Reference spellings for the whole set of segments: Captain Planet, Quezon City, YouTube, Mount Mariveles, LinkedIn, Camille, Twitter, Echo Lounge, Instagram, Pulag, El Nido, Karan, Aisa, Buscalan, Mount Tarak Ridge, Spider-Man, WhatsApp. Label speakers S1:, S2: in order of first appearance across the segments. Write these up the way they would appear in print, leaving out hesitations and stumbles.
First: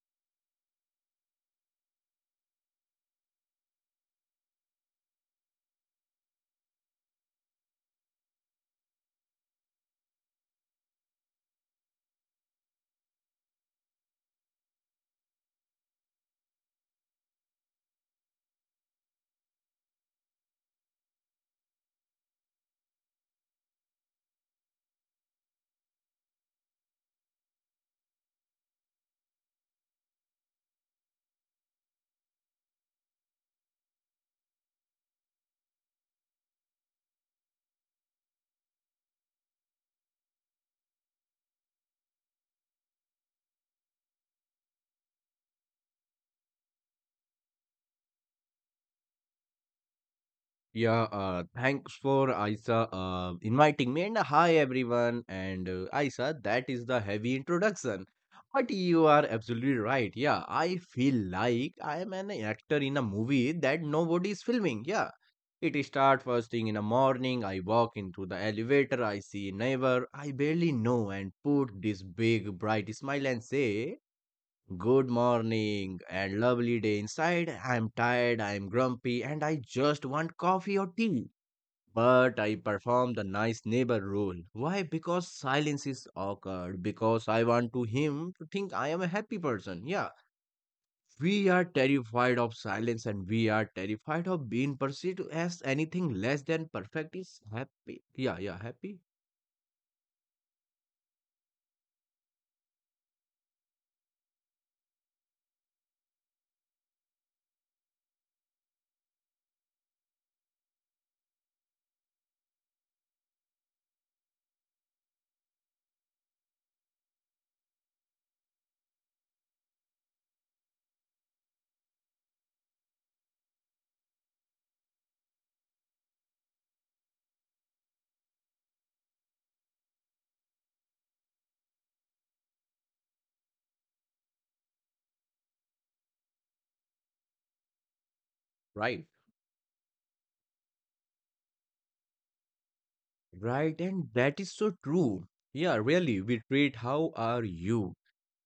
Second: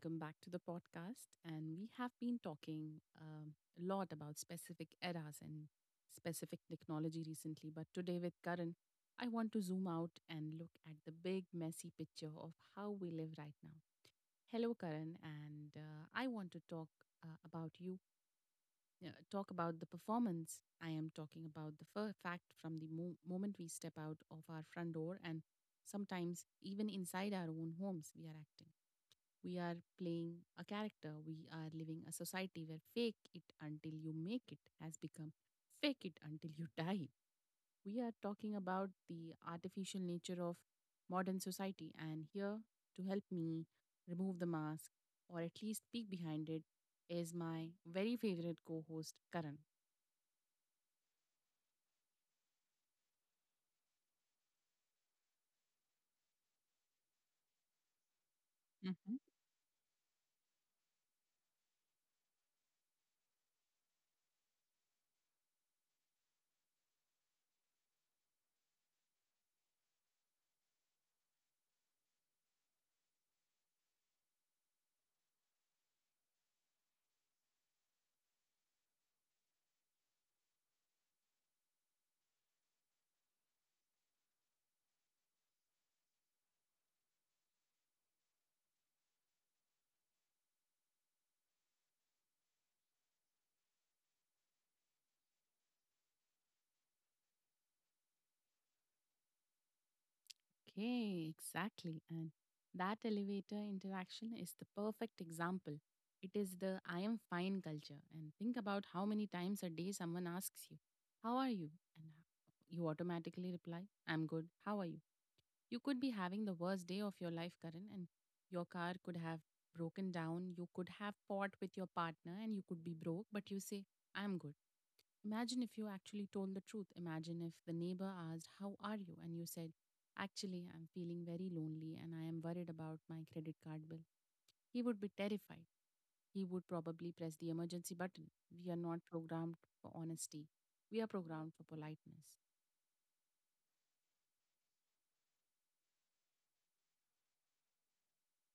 S1: welcome back to the podcast. And we have been talking a lot about specific eras and specific technology recently. But today, with Karan, I want to zoom out and look at the big, messy picture of how we live right now. Hello, Karan, and I want to talk about you, talk about the performance. I am talking about the fact from the moment we step out of our front door and sometimes even inside our own homes, we are acting. We are playing a character. We are living a society where fake it until you make it has become fake it until you die. We are talking about the artificial nature of modern society, and here to help me remove the mask or at least peek behind it is my very favorite co host, Karan.
S2: Yeah, thanks for Aisa inviting me. And hi, everyone. And Aisa, that is the heavy introduction. But you are absolutely right. Yeah, I feel like I am an actor in a movie that nobody is filming. Yeah, it starts first thing in the morning. I walk into the elevator. I see a neighbor I barely know and put this big bright smile and say, good morning and lovely day inside. I'm tired, I'm grumpy, and I just want coffee or tea. But I perform the nice neighbor rule. Why? Because silence is awkward. Because I want to him to think I am a happy person. Yeah. We are terrified of silence and we are terrified of being perceived as anything less than perfect is happy. Yeah, yeah, happy.
S1: Okay, exactly. And that elevator interaction is the perfect example. It is the I am fine culture. And think about how many times a day someone asks you, how are you? And you automatically reply, I'm good. How are you? You could be having the worst day of your life, Karan, and your car could have broken down. You could have fought with your partner and you could be broke, but you say, I'm good. Imagine if you actually told the truth. Imagine if the neighbor asked, how are you? And you said, actually, I'm feeling very lonely and I am worried about my credit card bill. He would be terrified. He would probably press the emergency button. We are not
S2: Right.
S1: programmed for honesty, we are programmed for politeness.
S2: Right, and that is so true. Yeah, really, we treat how are you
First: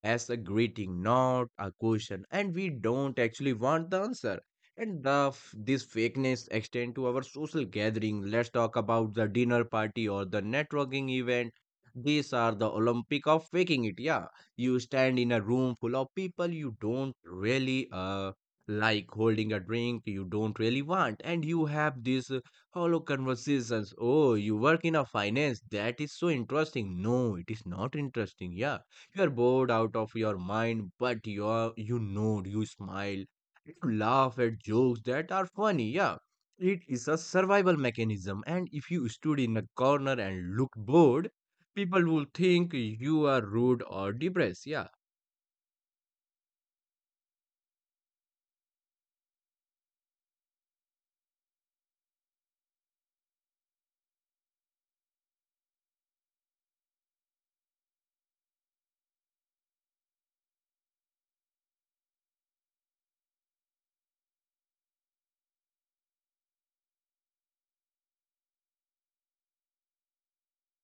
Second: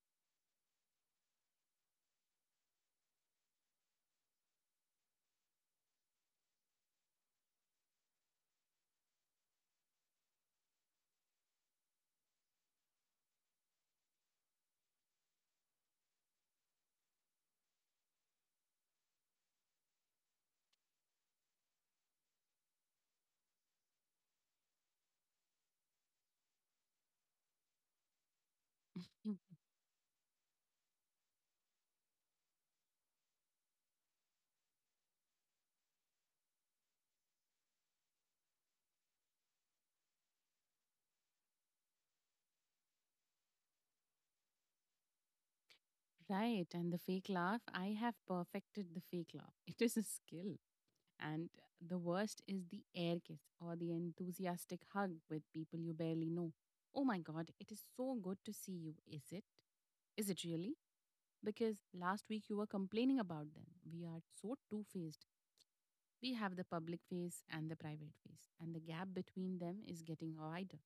S2: as a greeting, not a question, and we don't actually want the answer. And this fakeness extend to our social gathering. Let's talk about the dinner party or the networking event. These are the Olympic of faking it. Yeah, you stand in a room full of people you don't really like holding a drink you don't really want and you have these hollow conversations, oh you work in a finance, that is so interesting, no it is not interesting, yeah you're
S1: Mm,
S2: bored out of your mind, but you nod, you smile, you laugh at jokes that are funny. Yeah, it is a survival mechanism. And if you stood in a corner and looked bored, people will think you are rude or depressed. Yeah,
S1: Right. And the fake laugh, I have perfected the fake laugh. It is a skill. And the worst is the air kiss or the enthusiastic hug with people you barely know. Oh my god, it is so good to see you, is it? Is it really? Because last week you were complaining about them. We are so two faced. We have the public face and the private face, and the gap between them is getting wider.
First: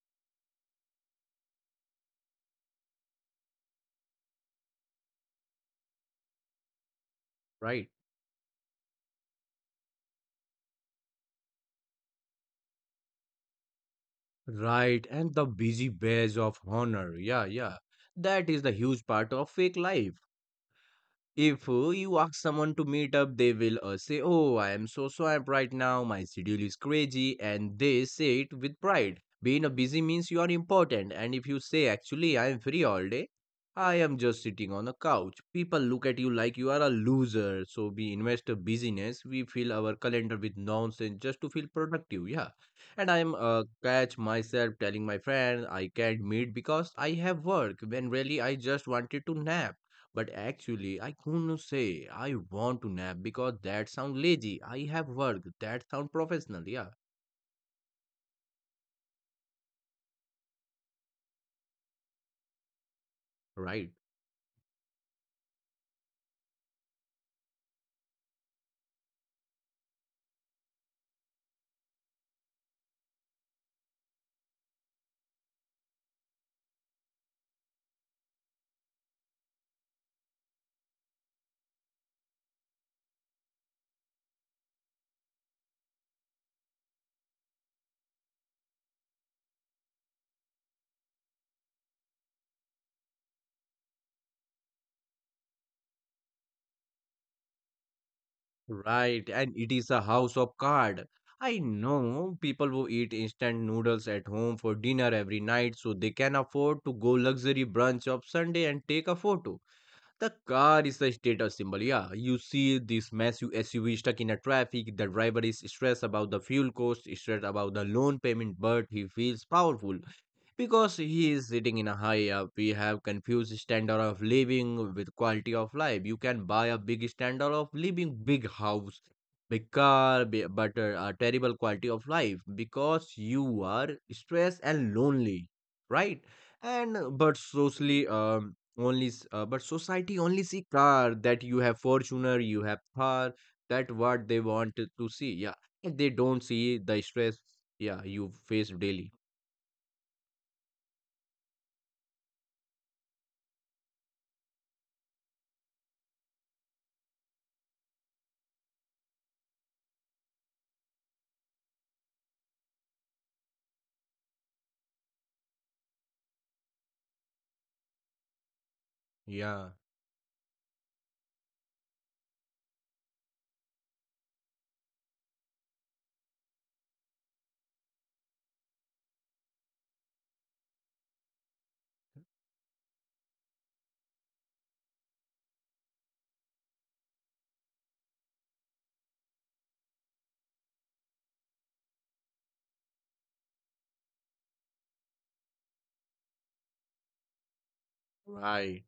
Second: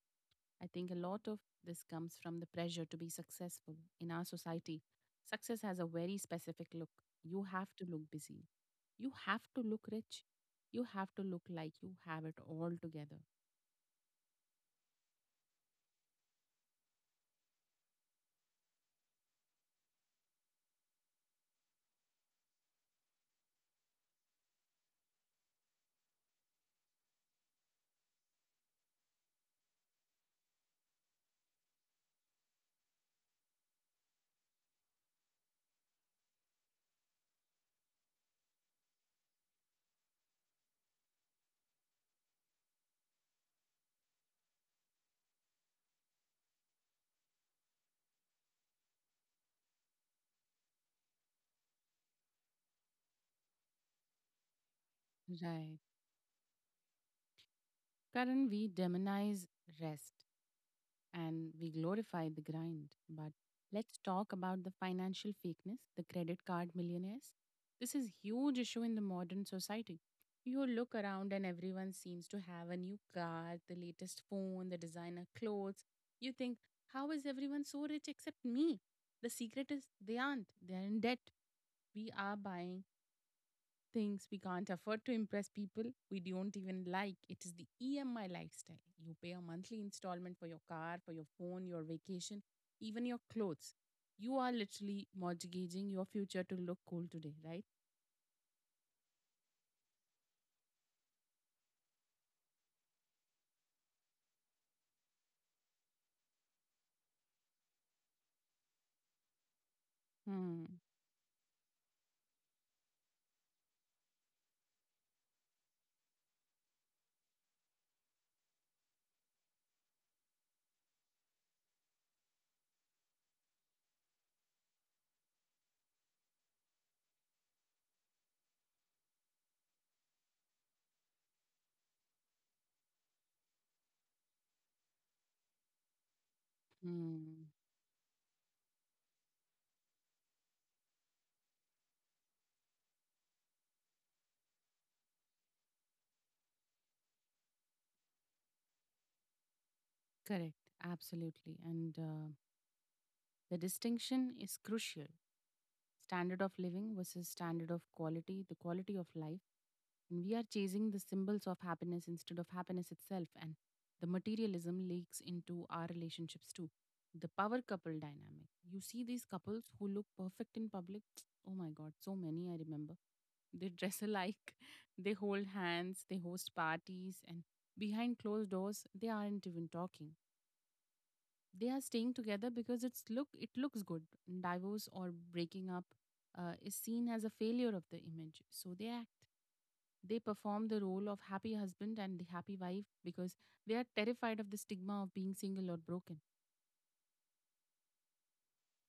S1: I think a lot of this comes from the pressure to be successful in our society. Success has a very specific look. You have to
S2: right,
S1: look busy. You have to look rich. You have to look like you have it all together.
S2: right. And the busy badge of honor. Yeah, yeah. That is the huge part of fake life. If you ask someone to meet up, they will say, oh, I am so swamped right now, my schedule is crazy, and they say it with pride. Being a busy means you are important, and if you say, actually, I am free all day, I am just sitting on a couch, people look at you like you are a loser. So, we invest a busyness, we fill our calendar with nonsense just to feel productive, yeah. And I am catch myself telling my friend, I can't meet because I have work, when really I just wanted to nap. But actually, I couldn't say I want to nap because that sounds lazy. I have work.
S1: Right.
S2: That sounds professional. Yeah,
S1: Karan, we demonize rest, and we glorify the grind. But
S2: right.
S1: let's talk about the financial fakeness, the credit card millionaires. This is huge issue in the modern society. You look around and everyone seems to have a new car, the latest phone, the designer clothes. You think, how is everyone so rich except me? The secret is they aren't. They're in debt. We are buying things we can't afford to impress people we don't even like. It is the EMI lifestyle. You pay a monthly installment for your car, for your phone, your vacation, even your clothes. You are literally mortgaging your future to look cool today, right?
S2: Right. And it is a house of card. I know people who eat instant noodles at home for dinner every night so they can afford to go luxury brunch of Sunday and take a photo. The
S1: Hmm.
S2: car is a status symbol. Yeah, you see this massive SUV stuck in a traffic. The driver is stressed about the fuel cost, stressed about the loan payment, but he feels powerful because he is sitting in a high up. We have confused standard of living with quality of life. You can buy a big standard of living, big house, big car, but a terrible quality of life because you are stressed and lonely, right? And but
S1: Hmm.
S2: socially, but society only see car that you have Fortuner, you have car. That what they want to see. Yeah, they don't see the stress. Yeah, you face daily.
S1: Correct. Absolutely. And the distinction is crucial. Standard of living versus standard of quality, the quality of life. And we are chasing the symbols of happiness instead of happiness itself. And the materialism leaks into our relationships too. The power couple dynamic. You see these couples
S2: Yeah.
S1: who look perfect in public. Oh my God, so many I remember. They dress alike, they hold hands, they host parties, and behind closed doors, they aren't even talking. They are staying together because it looks good. Divorce or breaking up is seen as a failure of the image, so they act. They perform the role of happy husband and the happy wife because they are terrified of the stigma of being single or broken.
S2: Right.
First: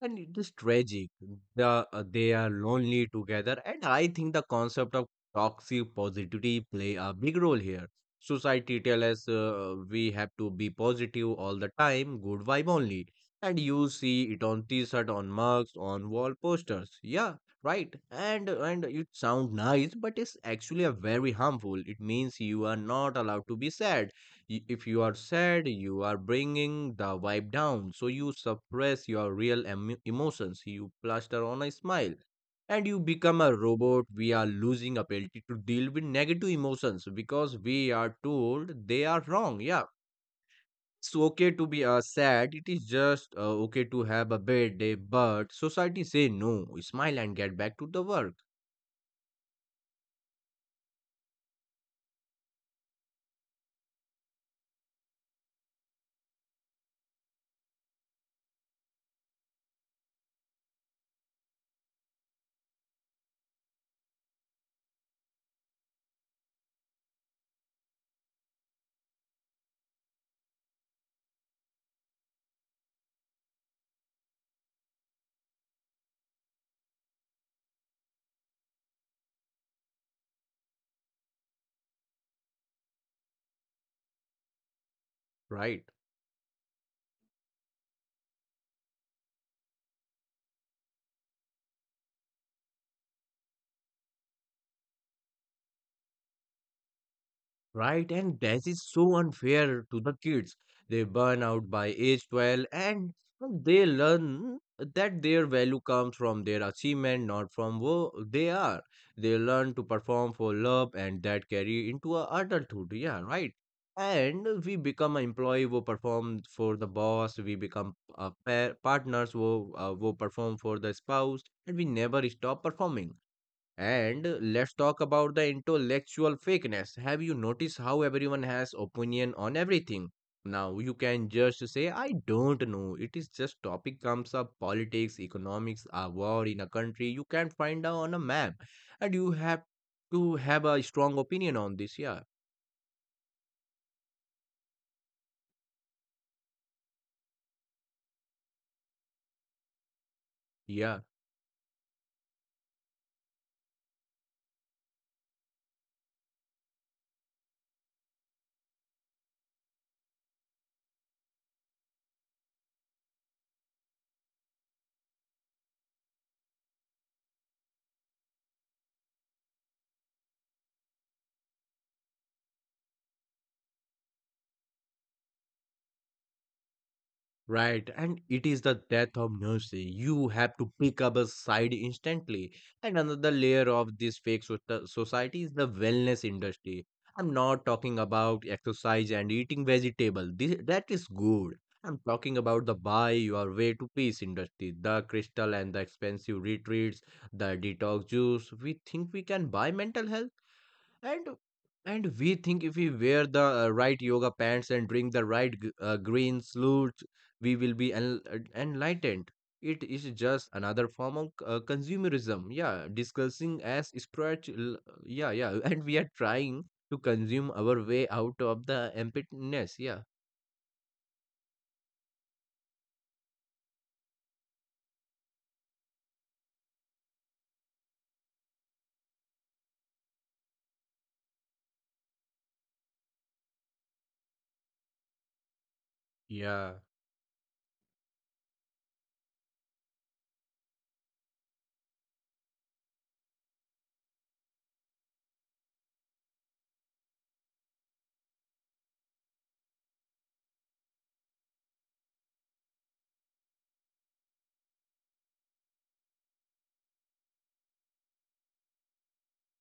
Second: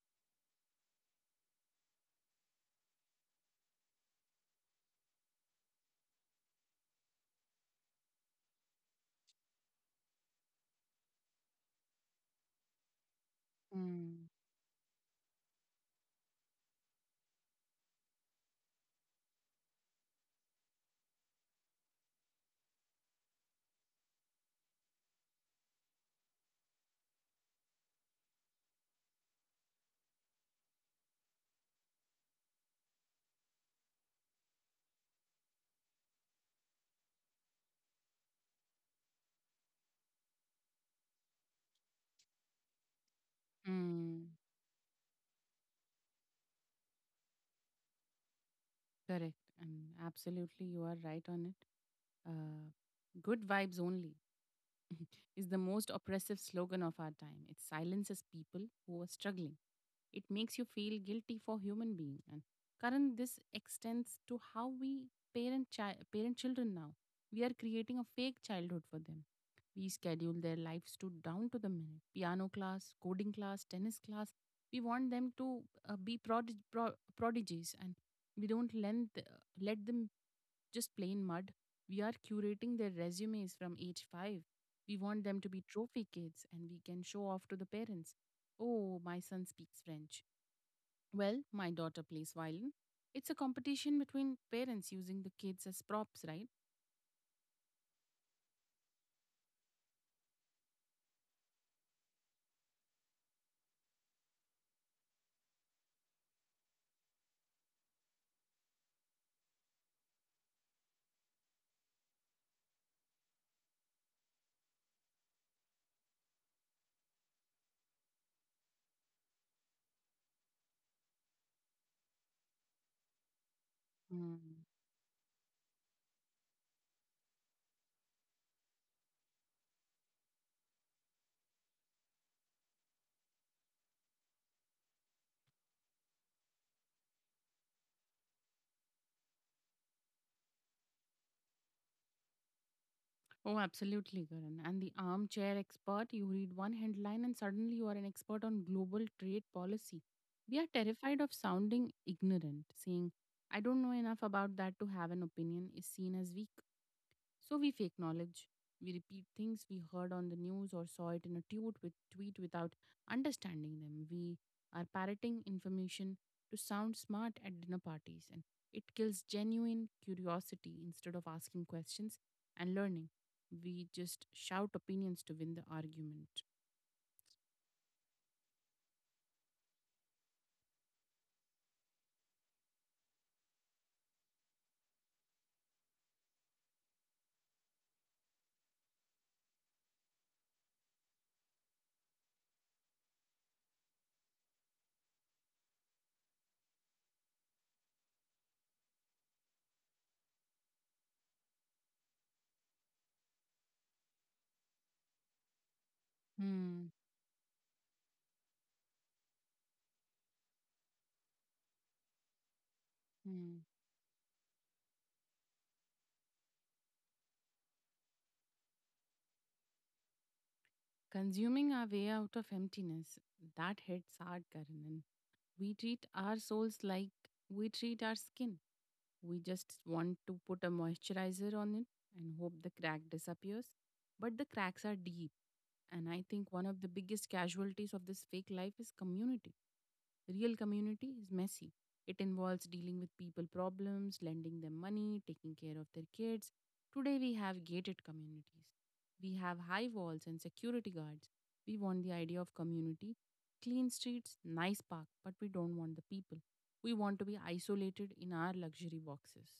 S2: And it is tragic. They are lonely together. And I think the concept of toxic positivity play a big role here. Society tell us we have to be positive all the time, good vibe only. And you
S1: Mm.
S2: see it on t-shirt, on mugs, on wall posters. Yeah, right. And it sound nice, but it's actually a very harmful. It means you are not allowed to be sad. If you are sad, you are bringing the vibe down. So you suppress your real emotions. You plaster on a smile and you become a robot. We are losing ability to deal with negative emotions because we are told they are wrong. Yeah. It's okay to be sad. It is just okay to
S1: mm,
S2: have a bad day, but society say no. Smile and get back to the work,
S1: Correct, and absolutely you are right on it. uh, Good vibes only is the most oppressive slogan of our time. It silences people who are struggling. It makes you feel guilty for human being. And current this extends to how we parent children now. We are creating a fake childhood for them. We schedule their lives to down to the minute. Piano class, coding class, tennis class. We want them to be prodigies, and we don't lend, th- let them just plain mud. We are curating their resumes from age 5. We want them to be
S2: right?
S1: trophy kids and we can show off to the parents. Oh, my son speaks French. Well, my daughter plays violin. It's a competition between parents using the kids as props, right?
S2: Right, and that is so unfair to the kids. They burn out by age 12 and well, they learn that their value comes from their achievement, not from who they are. They learn to perform for love and that carry into a adulthood. Yeah, right. And we become an employee who perform for the boss, we become pa partners who perform for the spouse, and we never stop performing. And
S1: Mm.
S2: let's talk about the intellectual fakeness. Have you noticed how everyone has opinion on everything? Now you can just say I don't know. It is just topic comes up, politics, economics, a war in a country you can't find out on a map. And you have to have a strong opinion on this, yeah.
S1: Oh, absolutely, Karan. And the armchair expert, you read one headline and suddenly you are an expert on global trade policy. We are
S2: Yeah.
S1: terrified of sounding ignorant, saying, I don't know enough about that to have an opinion is seen as weak. So we fake knowledge. We repeat things we heard on the news or saw it in a tweet, without understanding them. We are parroting information to sound smart at dinner parties, and it kills genuine curiosity. Instead of asking questions and learning, we just shout opinions to win the argument.
S2: Right, and it is the death of mercy. You have to pick up a side instantly. And another layer of this society is the wellness industry. I'm not talking about exercise and eating vegetable. This, that is good. I'm talking about the buy your way to peace industry, the crystal and the expensive retreats, the detox juice. We think we can buy mental health. And and we think if we wear the right yoga pants and drink the right green
S1: Hmm.
S2: sludge, we will be enlightened. It is just another form of consumerism. Yeah, discussing
S1: Hmm.
S2: as spiritual. Yeah, yeah, and we are trying to consume our way out of the emptiness. Yeah.
S1: Consuming our way out of emptiness, that hits hard, Karan. And we treat our souls like we treat our skin. We just want to put a moisturizer on it and hope the crack disappears. But the cracks are deep. And I think one
S2: Yeah.
S1: of the biggest casualties of this fake life is community. Real community is messy. It involves dealing with people problems, lending them money, taking care of their kids. Today we have gated communities. We have high walls and security guards. We want the idea of community, clean streets, nice park, but we don't want the people. We want to be isolated in our luxury boxes.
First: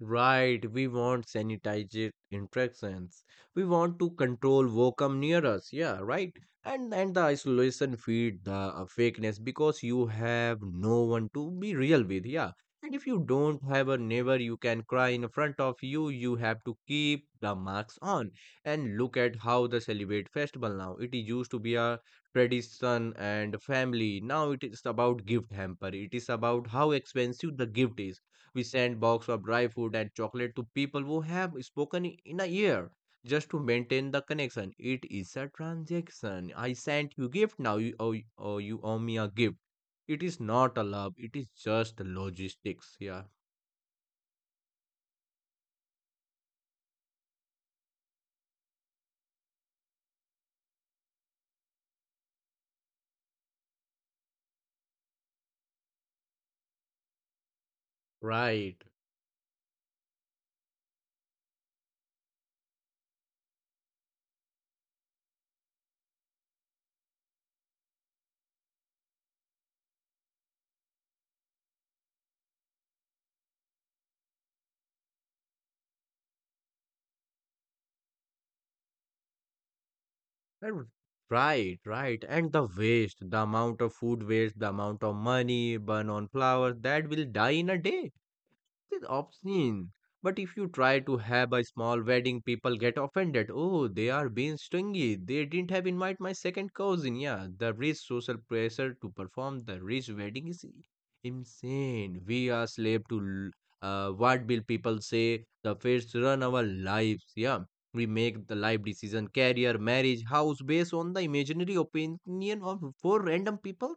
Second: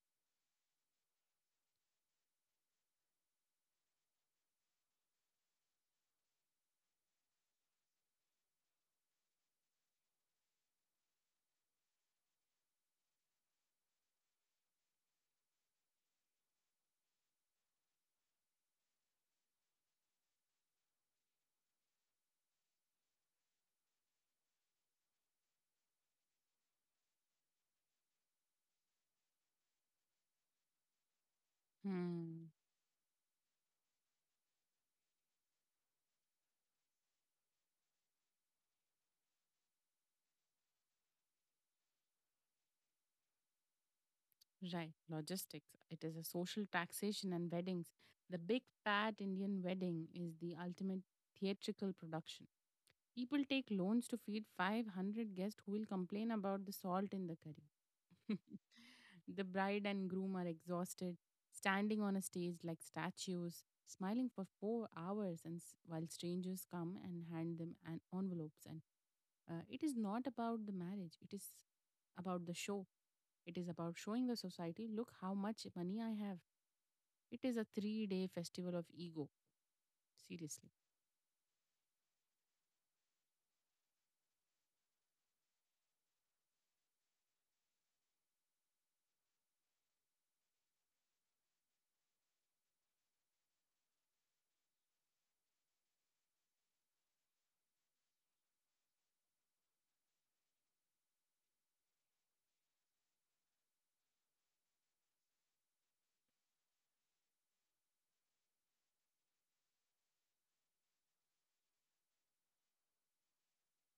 S2: Right, we want sanitized interactions. We want to control what come near us. Yeah, right. And the isolation feed the fakeness because you have no one to be real with. Yeah. And if you don't have a neighbor you can cry in front of you, you have to keep the marks on. And look at how the celebrate festival now. It used to be a tradition and family. Now it is about gift hamper. It is about how expensive the gift is. We send box of dry food and chocolate to people who have spoken in a
S1: Hmm.
S2: year just to maintain the connection. It is a transaction. I sent you gift, now you owe me a gift. It is not a love. It is just logistics. Yeah,
S1: Right. Logistics. It is a social taxation and weddings. The big fat Indian wedding is the ultimate theatrical production. People take loans to feed 500 guests who will complain about the salt in the curry.
S2: right.
S1: The bride and groom are exhausted, standing on a stage like statues, smiling for 4 hours, and while strangers come and hand them an envelopes and it is not about the marriage, it is about the show. It is about showing the society, look how much money I have. It is a 3 day festival of ego, seriously.
S2: And right, right. And the waste, the amount of food waste, the amount of money burn on flowers that will die in a day. It's obscene. But if you try to have a small wedding, people get offended. Oh, they are being stingy. They didn't have invite my second cousin. Yeah, the rich social pressure to perform the rich wedding is insane. We are slave to what will people say. The fates run our lives. Yeah, we make the life decision, career, marriage, house based on the imaginary opinion of four random people.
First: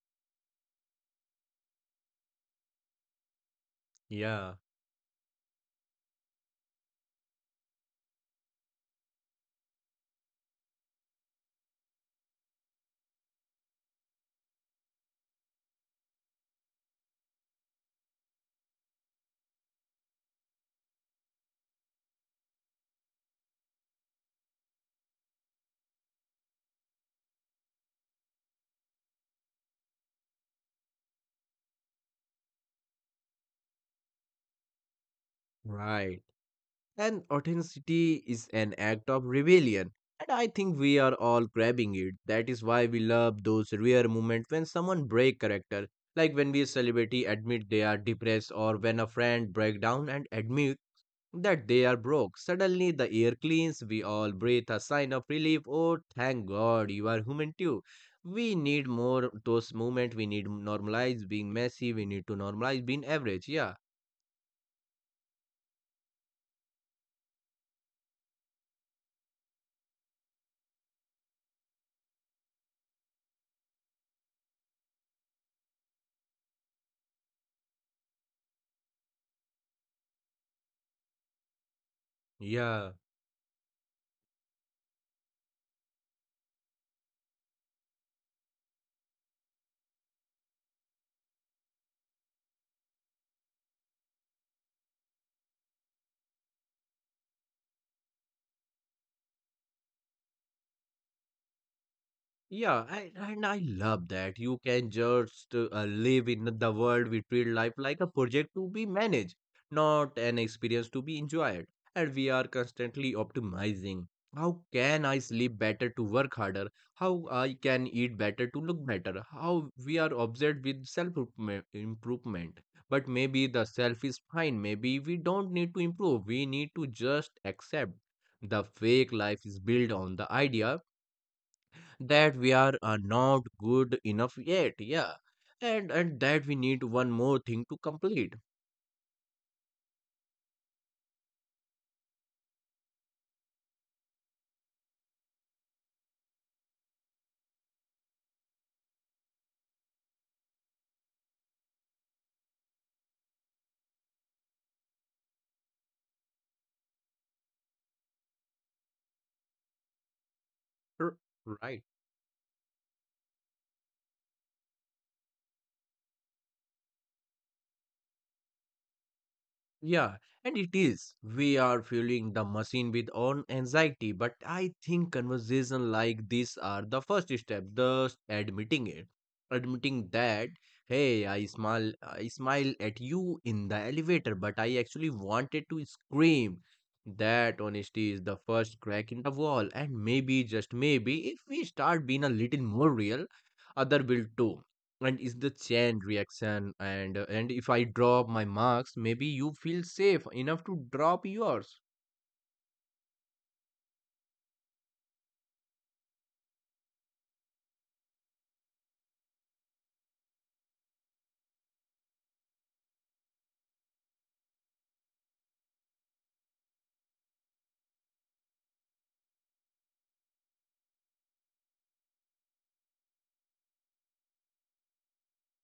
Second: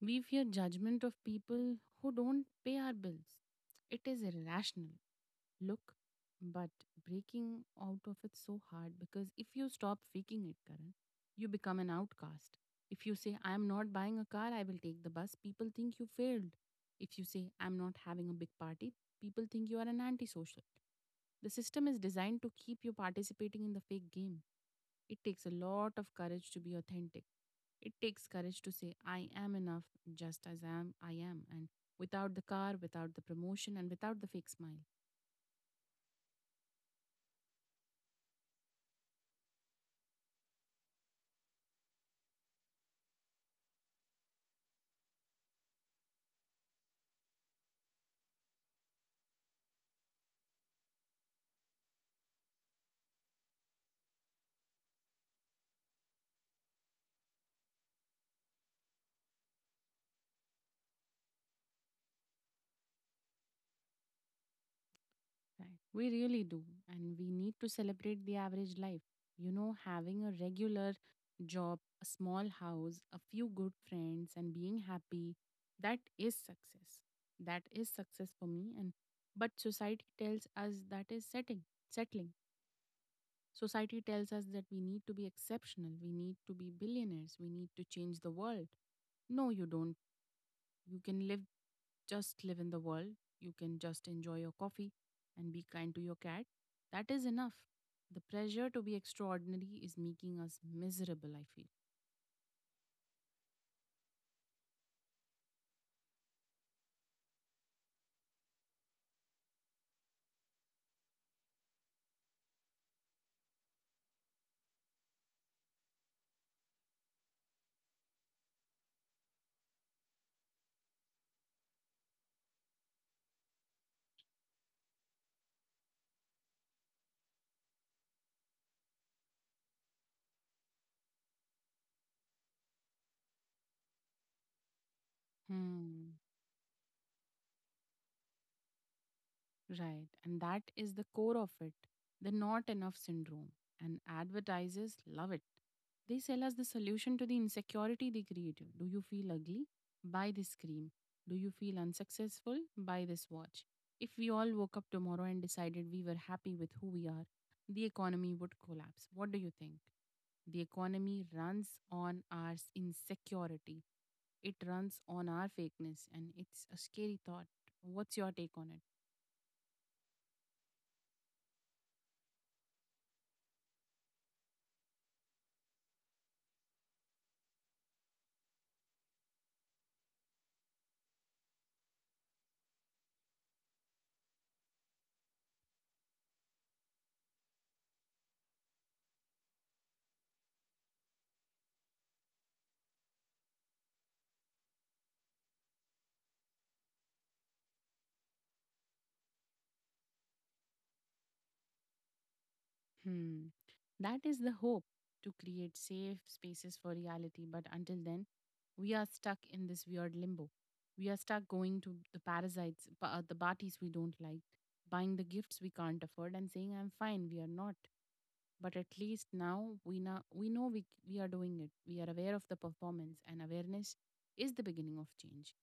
S1: We fear judgment of people who don't pay our bills. It is
S2: Yeah,
S1: irrational. Look, but breaking out of it's so hard because if you stop faking it, Karan, you become an outcast. If you say, I'm not buying a car, I will take the bus, people think you failed. If you say, I'm not having a big party, people think you are an antisocial. The system is designed to keep you participating in the fake game. It takes a lot of courage to be authentic. It takes courage to say, I am enough just as I am, and without the car, without the promotion, and without the fake smile.
S2: right. And authenticity is an act of rebellion. And I think we are all grabbing it. That is why we love those rare moments when someone break character, like when we a celebrity admit they are depressed or when a friend break down and admit that they are broke. Suddenly the air cleans, we all breathe a sign of relief. Oh, thank God you are human too. We need more those moments. We need normalize being messy. We need to normalize being average. Yeah.
S1: Right. We really do. And we need to celebrate the average life. You know, having a regular job, a small house, a few good friends, and being happy, that is success. That is success for me. And but society tells us that is settling.
S2: Yeah.
S1: Society tells us that we need to be exceptional. We need to be billionaires. We need to change the world. No, you don't. You can live just live in the world. You can just enjoy your coffee and be kind to your cat. That is enough. The pressure to be extraordinary is making us miserable, I feel.
S2: Yeah, I, and I love that you can just live in the world. We treat life like a project to be managed, not an experience to be enjoyed. And we are constantly optimizing. How can I sleep better to work harder? How I can eat better to look better? How we are obsessed with self improvement. But maybe the self is fine. Maybe we don't need to improve. We need to just accept the fake life is built on the idea that we are not good enough yet, yeah,
S1: Hmm.
S2: and that we need one more thing to complete.
S1: Right. And that is the core of it, the not enough syndrome. And advertisers love it. They sell us the solution to the insecurity they create. Do you feel ugly? Buy this cream. Do you feel unsuccessful? Buy this watch. If we all woke up tomorrow and decided we were happy with who we are, the economy would collapse. What do you think? The
S2: R-
S1: economy runs
S2: right.
S1: on our insecurity, it runs on our fakeness, and it's a scary thought. What's your take on it?
S2: Yeah, and it is. We are fueling the machine with own anxiety, but I think conversation like this are the first step, thus admitting it. Admitting that, hey, I smile at you in the elevator, but I actually wanted to scream. That honesty is the first crack in the wall, and maybe just maybe if we start being a little more real, other will too and is the chain reaction and if I drop my marks maybe you feel safe enough to drop yours.
S1: Hmm. That is the hope to create safe spaces for reality. But until then, we are stuck in this weird limbo. We are stuck going to the the parties we don't like, buying the gifts we can't afford, and saying, I'm fine, we are not. But at least now, we are doing it. We are aware of the performance, and awareness is the beginning of change.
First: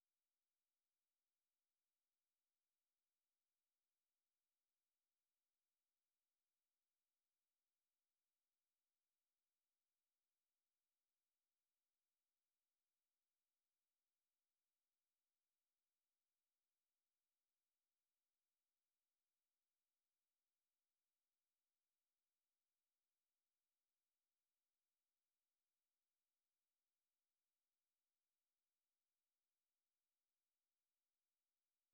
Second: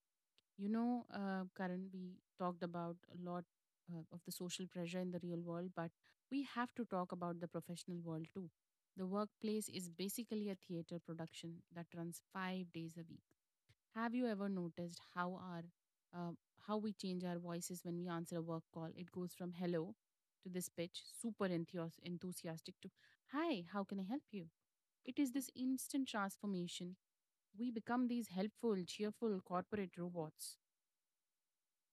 S1: You know, Karan, we talked about a lot of the social pressure in the real world, but we have to talk about the professional world too. The workplace is basically a theater production that runs 5 days a week. Have you ever noticed how our uh, how we change our voices when we answer a work call? It goes from hello to this pitch, enthusiastic to hi, how can I help you? It is this instant transformation, we become these helpful, cheerful corporate robots.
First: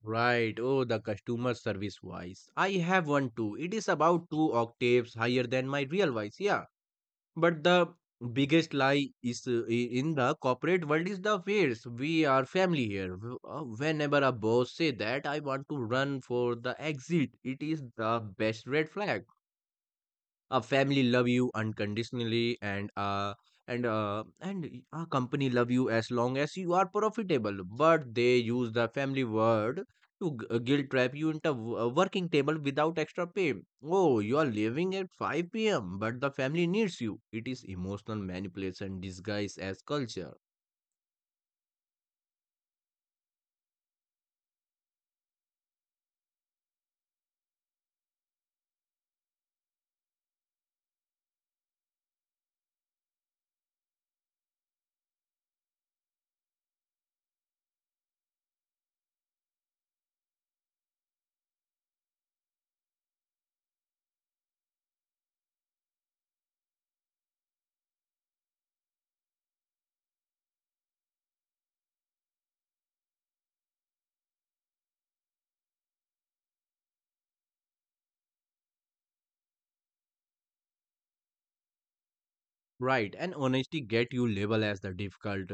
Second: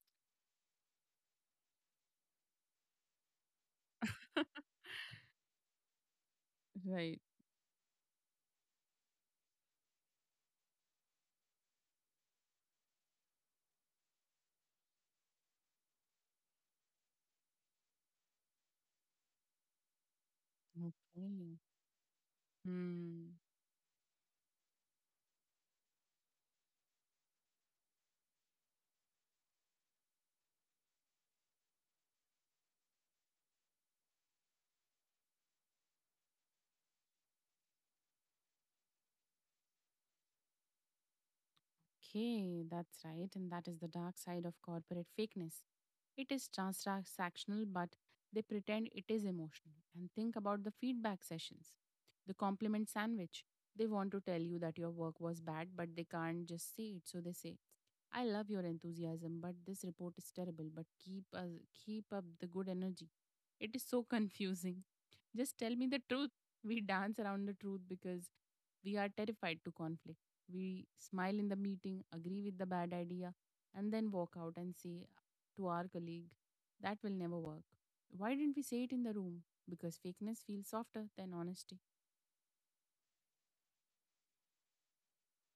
S2: Right. Oh, the customer service voice, I have one too. It is about two octaves higher than my real voice. Yeah,
S1: Right.
S2: but the biggest lie is in the corporate world is the face we are family here. Whenever a boss say that I want to run for the exit, it is the best red flag. A family love you
S1: Okay.
S2: unconditionally and uh
S1: Hmm.
S2: and uh and y- a company love you as long as you are profitable, but they use the family word to guilt trap you into a working table without extra pay. Oh, you are leaving at 5 p.m. but the family needs you. It is emotional manipulation disguised as culture.
S1: Okay, that's right. And that is the dark side of corporate fakeness. It is transactional, but they pretend it is emotional. And think about the feedback sessions, the compliment sandwich. They want to tell you that your work was bad, but they can't just say it. So they say, I love your enthusiasm, but this report is terrible, but keep up the good energy. It is so confusing. Just tell me the truth. We dance around the truth because we are terrified to conflict. We smile in the meeting, agree with the bad idea, and then walk out and say to our colleague, that will never work. Why didn't we say it in the room? Because fakeness feels softer than honesty.
S2: Right, and honesty get you labeled as the difficult.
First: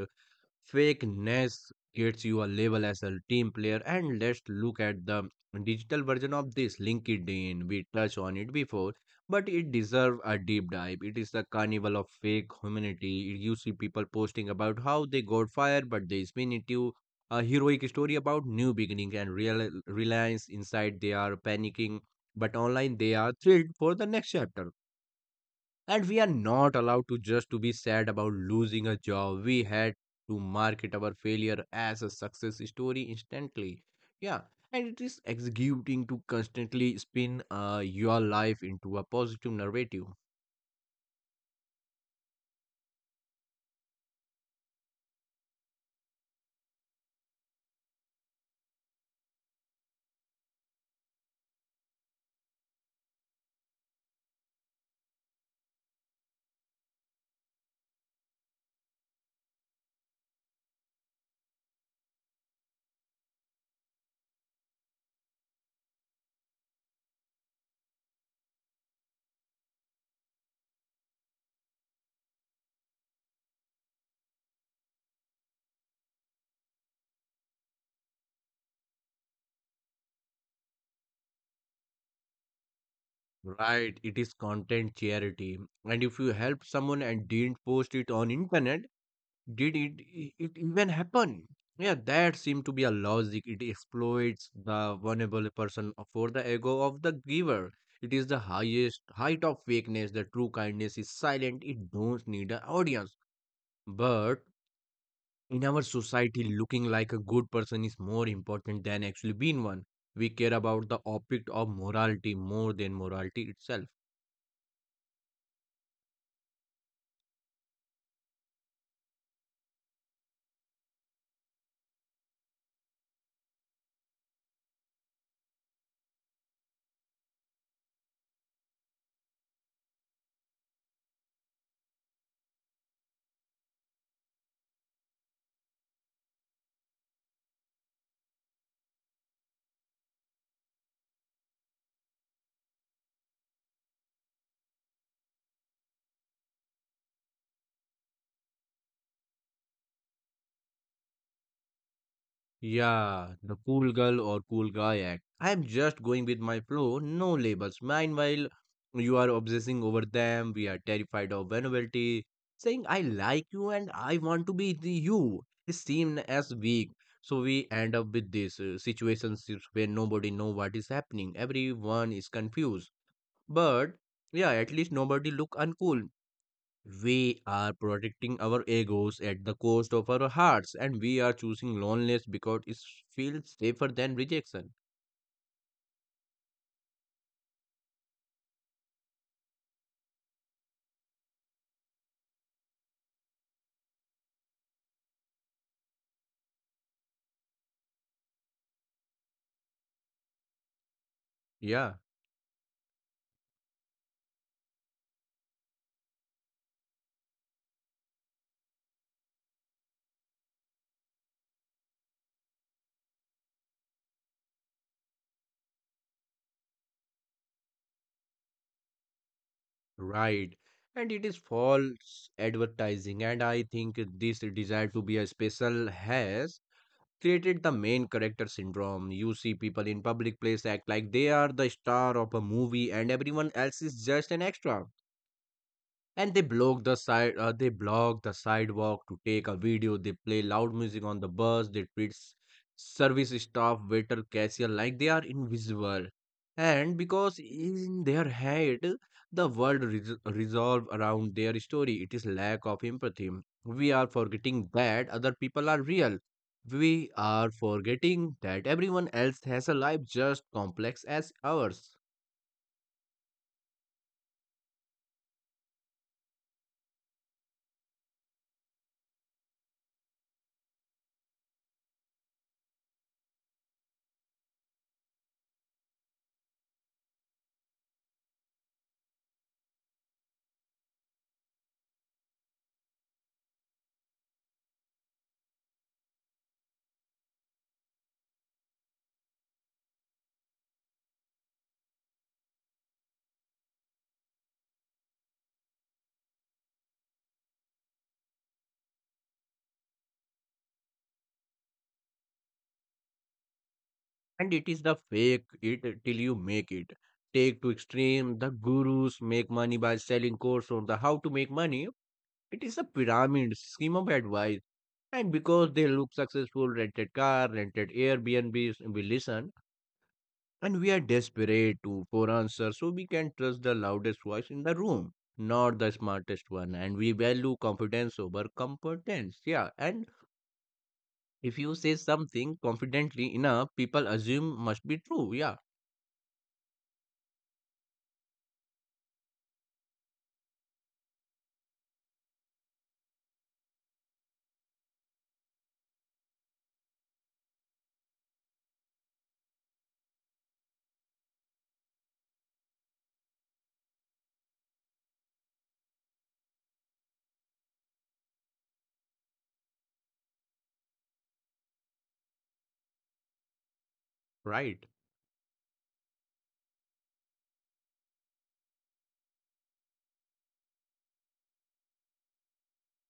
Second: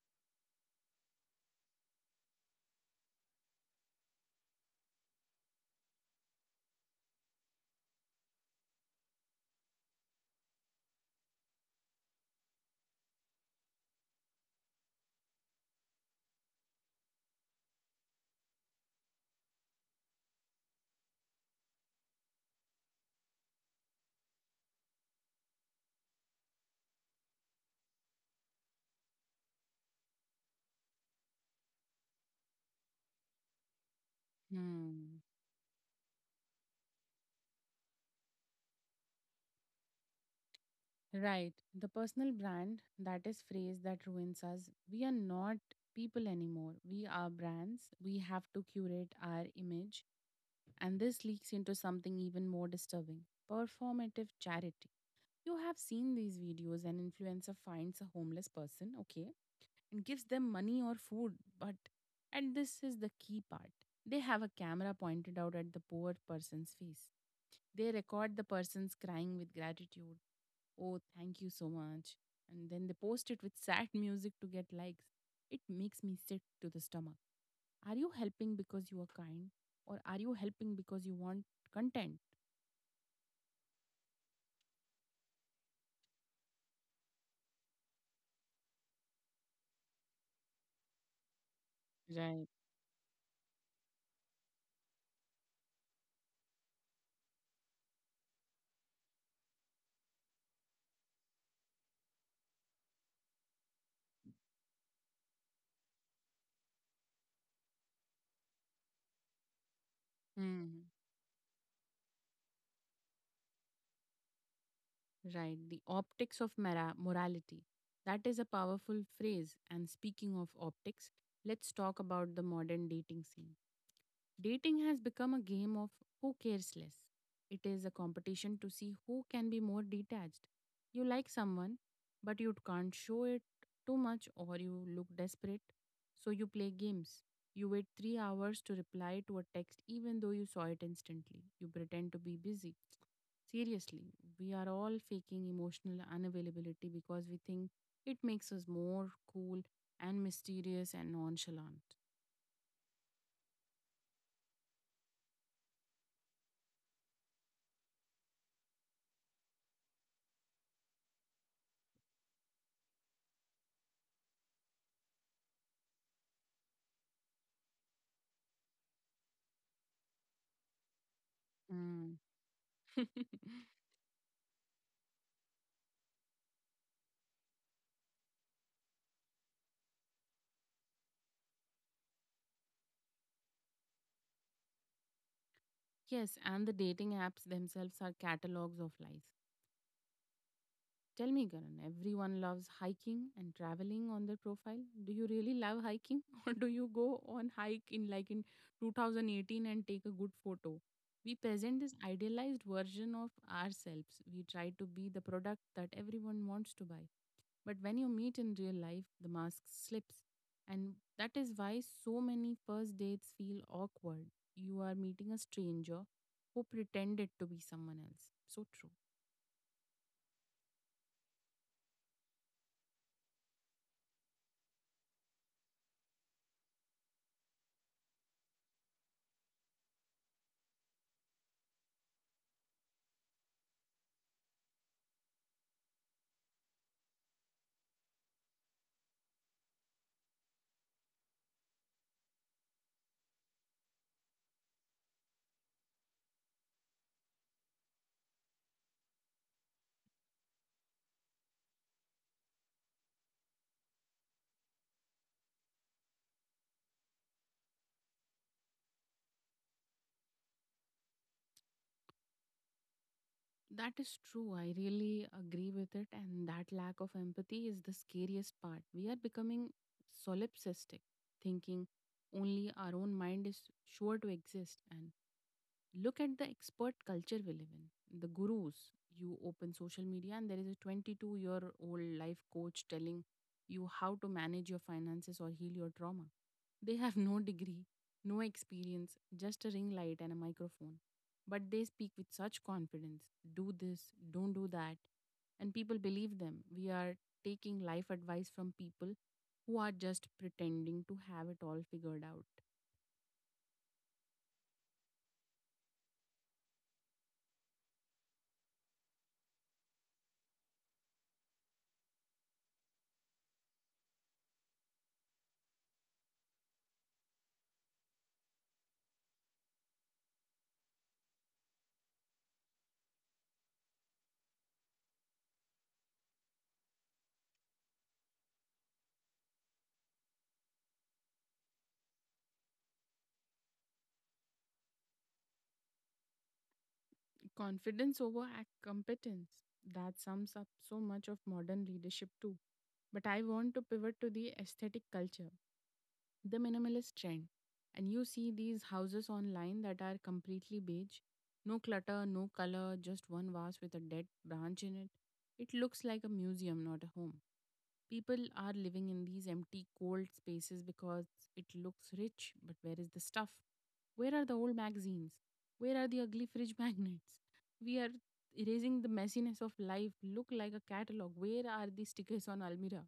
S2: Fakeness gets you a label as a team player, and let's look at the digital version of this LinkedIn. We touched on it before, but it deserves a deep dive. It is the carnival of fake humanity. You see people posting about how they got fired, but they spin it a heroic story about new beginning and real reliance. Inside, they are panicking, but online, they are thrilled for the next chapter, and we are not allowed to just to be sad about losing a job. We had to market our failure as a success story instantly. Yeah, and it is
S1: Hmm.
S2: executing to constantly spin your life into a positive narrative.
S1: Right. The personal brand, that is phrase that ruins us. We are not people anymore. We are brands. We have to curate our image. And this leaks into something even more disturbing, performative charity. You have seen these videos, an influencer finds a homeless person, okay, and gives them money or food. But, and this is the key part, they have a camera pointed out at the poor person's face. They record the person's crying with gratitude. Oh, thank you so much. And then they post it with sad music to get likes. It makes me sick to the stomach. Are you helping because you are kind, or are you helping because you want content?
S2: Right, it is content charity, and if you help someone and didn't post it on internet, did it, it even happen? Yeah, that
S1: Right.
S2: seemed to be a logic. It exploits the vulnerable person for the ego of the giver. It is the highest height of fakeness. The true kindness is silent. It don't need an audience. But in our society, looking like a good person is more important than actually being one. We care
S1: Hmm.
S2: about the object of morality more than morality itself.
S1: Right, the optics of morality. That is a powerful phrase. And speaking of optics, let's talk about the modern dating scene. Dating has become a game of who cares less. It is a competition to see who can be more detached. You like someone, but you can't show it too much or you look desperate. So you play games. You wait 3 hours to reply to a text even though you saw it instantly. You pretend to be busy. Seriously, we are all faking emotional unavailability because we think it makes us more cool and mysterious and nonchalant.
S2: Yeah, the cool girl or cool guy act. I am just going with my flow, no labels. Meanwhile, you are obsessing over them. We are terrified of vulnerability. Saying I like you and I want to be the you is seen as weak. So we end up with these situations where nobody know what is happening. Everyone
S1: Mm.
S2: is confused. But yeah, at least nobody look uncool. We are protecting our egos at the cost of our hearts, and we are choosing loneliness because it feels safer than rejection.
S1: Yes, and the dating apps themselves are catalogs of lies. Tell me, Karan, everyone loves hiking and traveling on their profile. Do you really love hiking or do you go on hike in like in 2018 and take a good photo? We present
S2: Yeah,
S1: this idealized version of ourselves. We try to be the product that everyone wants to buy. But when you meet in real life, the mask slips. And that is why so many first dates feel awkward. You are meeting a stranger who pretended to be someone else. So true.
S2: right. And it is false advertising, and I think this desire to be a special has created the main character syndrome. You see people in public place act like they are the star of a movie, and everyone else is just an extra. And they block the sidewalk to take a video, they play loud music on the bus, they treat service staff, waiter, cashier like they are invisible. And because in their head the world resolve around their story, it is lack of empathy. We are forgetting that other people are real. We are forgetting that everyone else has a life just complex as ours.
S1: That is true. I really agree with it. And that lack of empathy is the scariest part. We are becoming solipsistic, thinking only our own mind is sure to exist. And look at the expert culture we live in, the gurus. You open social media, and there is a 22-year-old life coach telling you how to manage your finances or heal your trauma. They have no degree, no experience, just a ring light and a microphone. But they speak with such confidence, do this, don't do that. And people believe them. We are taking life advice from people who are just pretending to have it all figured out.
S2: And it is the fake it till you make it. Take to extreme, the gurus make money by selling course on the how to make money. It is a pyramid scheme of advice. And because they look successful, rented car, rented Airbnbs, we listen and we are desperate to for answers so we can trust the loudest voice in the room, not the smartest one. And we value confidence over competence. Yeah. And if you say something confidently enough, people assume must be true. Yeah.
S1: Competence. That sums up so much of modern leadership, too. But I want to pivot to the aesthetic culture, the minimalist trend. And you see these houses online that are completely beige. No clutter, no color, just one vase with a dead branch in it. It looks like a museum, not a home. People are living in these empty, cold spaces because it looks rich, but where is the stuff? Where are the old
S2: Right.
S1: magazines? Where are the ugly fridge magnets? We are erasing the messiness of life, look like a catalog. Where are the stickers on Almira?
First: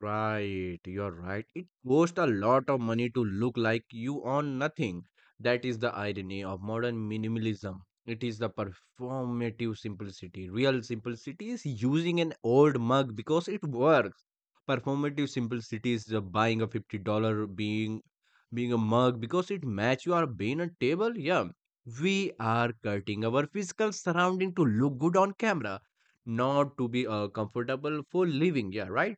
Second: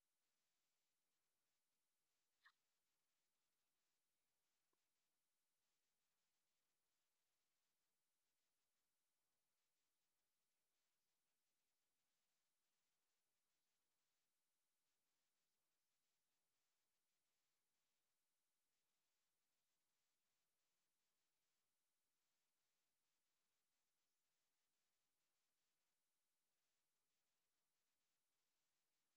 S2: Right, you're right. It costs a lot of money to look like you own nothing. That is the irony of modern minimalism. It is the performative simplicity. Real simplicity is using an old mug because it works. Performative simplicity is the buying a $50 being a mug because it match your being a table. Yeah, we are cutting our physical surrounding to look good on camera, not to be comfortable for living. Yeah, right.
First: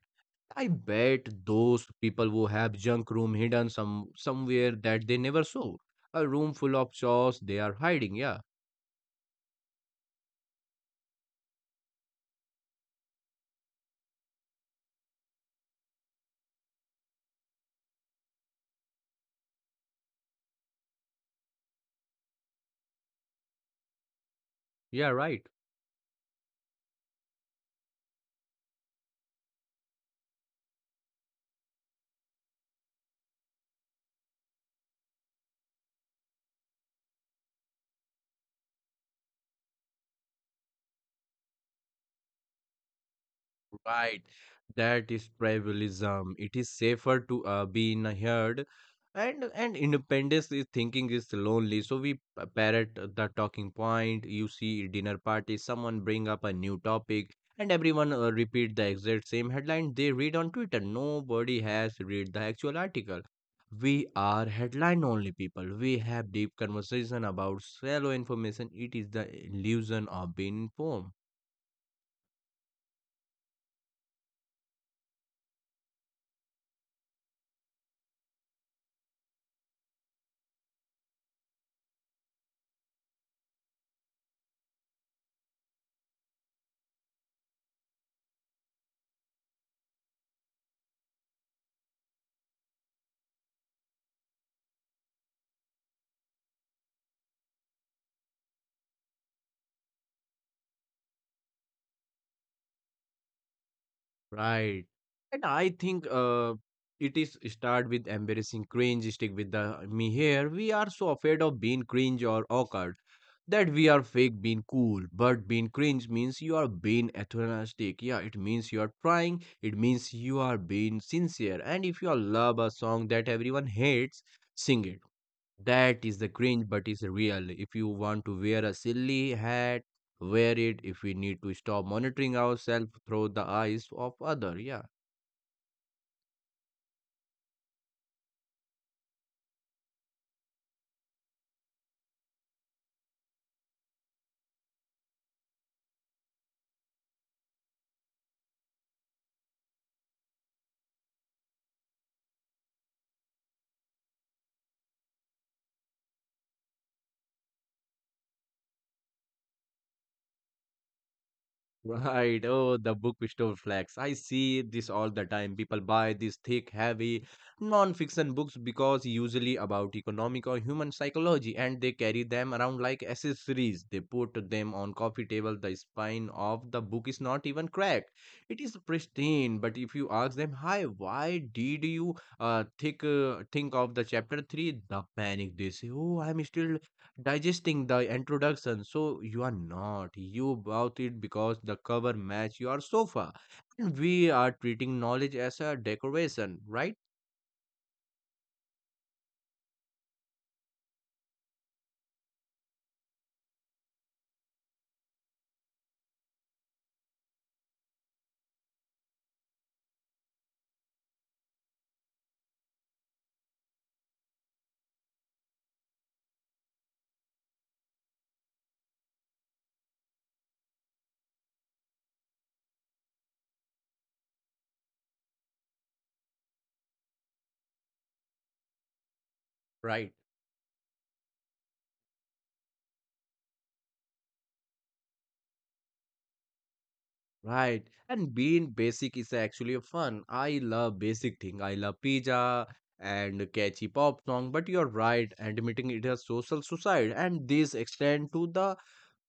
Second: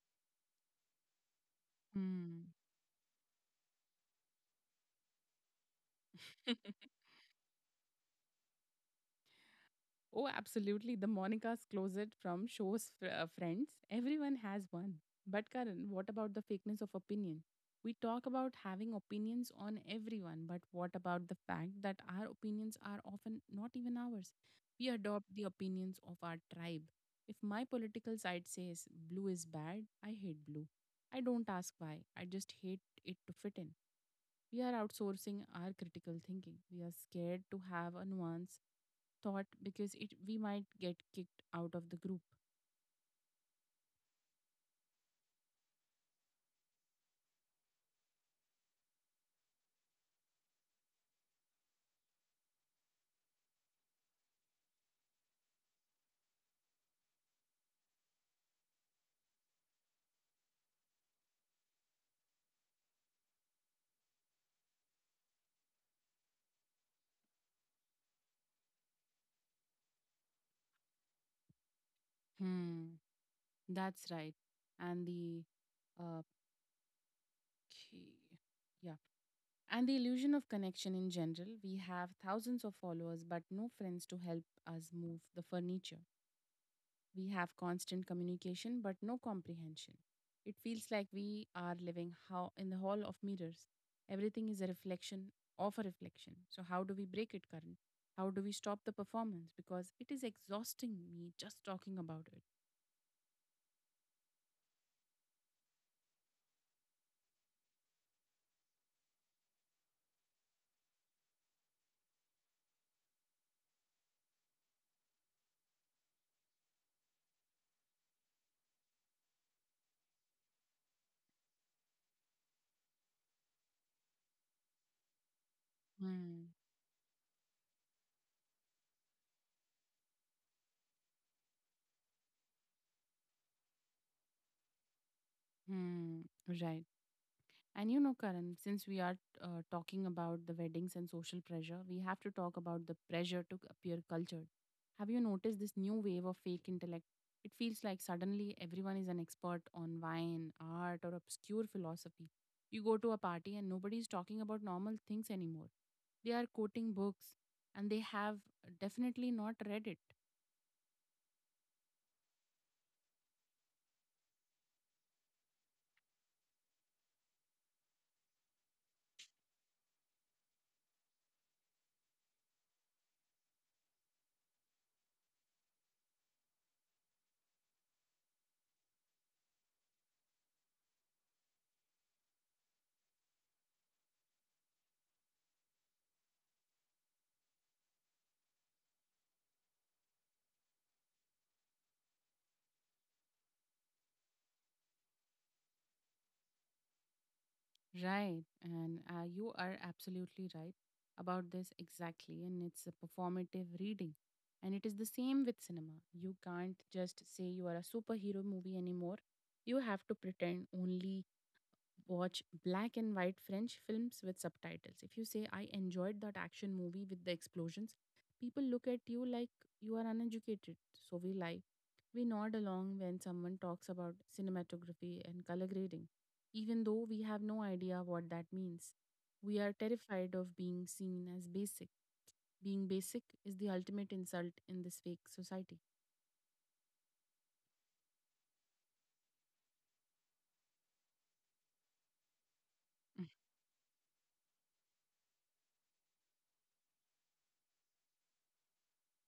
S2: I bet those people who
S1: Hmm.
S2: have junk room hidden somewhere that they never saw. A room full of chores they are hiding. Yeah,
S1: Oh, absolutely. The Monica's closet from shows friends. Everyone has one. But Karan, what about the fakeness of opinion? We talk about having opinions on everyone, but what about the fact that our opinions are often not even ours? We
S2: yeah,
S1: adopt the
S2: right.
S1: opinions of our tribe. If my political side says blue is bad, I hate blue. I don't ask why. I just hate it to fit in. We are outsourcing our critical thinking. We are scared to have a nuance thought because it we might get kicked out of the group.
S2: Right, that is tribalism. It is safer to be in a herd, and independence is thinking is lonely. So we parrot the talking point. You see dinner party, someone bring up a new topic, and everyone repeat the exact same headline they read on Twitter. Nobody has read the actual article. We are headline only people. We have deep conversation about shallow information. It is the illusion of being informed.
S1: Hmm. That's right. And the uh, key- yeah, and the illusion of connection in general. We have thousands of followers, but no friends to help us move the furniture. We have constant communication but no comprehension. It feels like we are living how in the hall of mirrors. Everything is a reflection of a reflection. So how do we break it Karan? How do we stop the performance? Because it is exhausting me just talking about it.
S2: Right. And I think it is start with embarrassing cringe, stick with the me here. We are so afraid of being cringe or awkward that we are fake being cool. But being cringe means you are being enthusiastic. Yeah, it means you are trying. It means you are being sincere. And if you love a song that everyone hates, sing it, that is the
S1: Mm.
S2: cringe, but it's real. If you want to wear a silly hat, wear it. If we need to stop monitoring ourselves through the eyes of other, yeah.
S1: Hmm. Right. And you know, Karan, since we are talking about the weddings and social pressure, we have to talk about the pressure to appear cultured. Have you noticed this new wave of fake intellect? It feels like suddenly everyone is an expert on wine, art, or obscure philosophy. You go to a party and nobody is talking about normal things anymore. They are quoting books and they have definitely not read it.
S2: Right. Oh, the book store flags. I see this all the time. People buy these thick, heavy non-fiction books because usually about economic or human psychology, and they carry them around like accessories. They put them on coffee table. The spine of the book is not even cracked. It is pristine. But if you ask them, "Hi, why did you think of the chapter three?" The panic. They say, "Oh, I'm still digesting the introduction, so you are not, you bought it because the cover match your sofa and we are treating knowledge as a decoration, right?"
S1: Right. And you are absolutely right about this exactly. And it's a performative reading. And it is the same with cinema. You can't just say you are a superhero movie anymore. You have to pretend only watch black and white French films with subtitles. If you say, I enjoyed that action movie with the explosions, people look at you like you are uneducated. So we lie. We nod along when someone talks about cinematography and color grading, even though we have no idea what that means. We are
S2: Right.
S1: terrified of being seen as basic. Being basic is the ultimate insult in this fake society.
S2: Right, and being basic is actually fun. I love basic thing, I love pizza and catchy pop song, but you're right, admitting it as social suicide. And this extend to the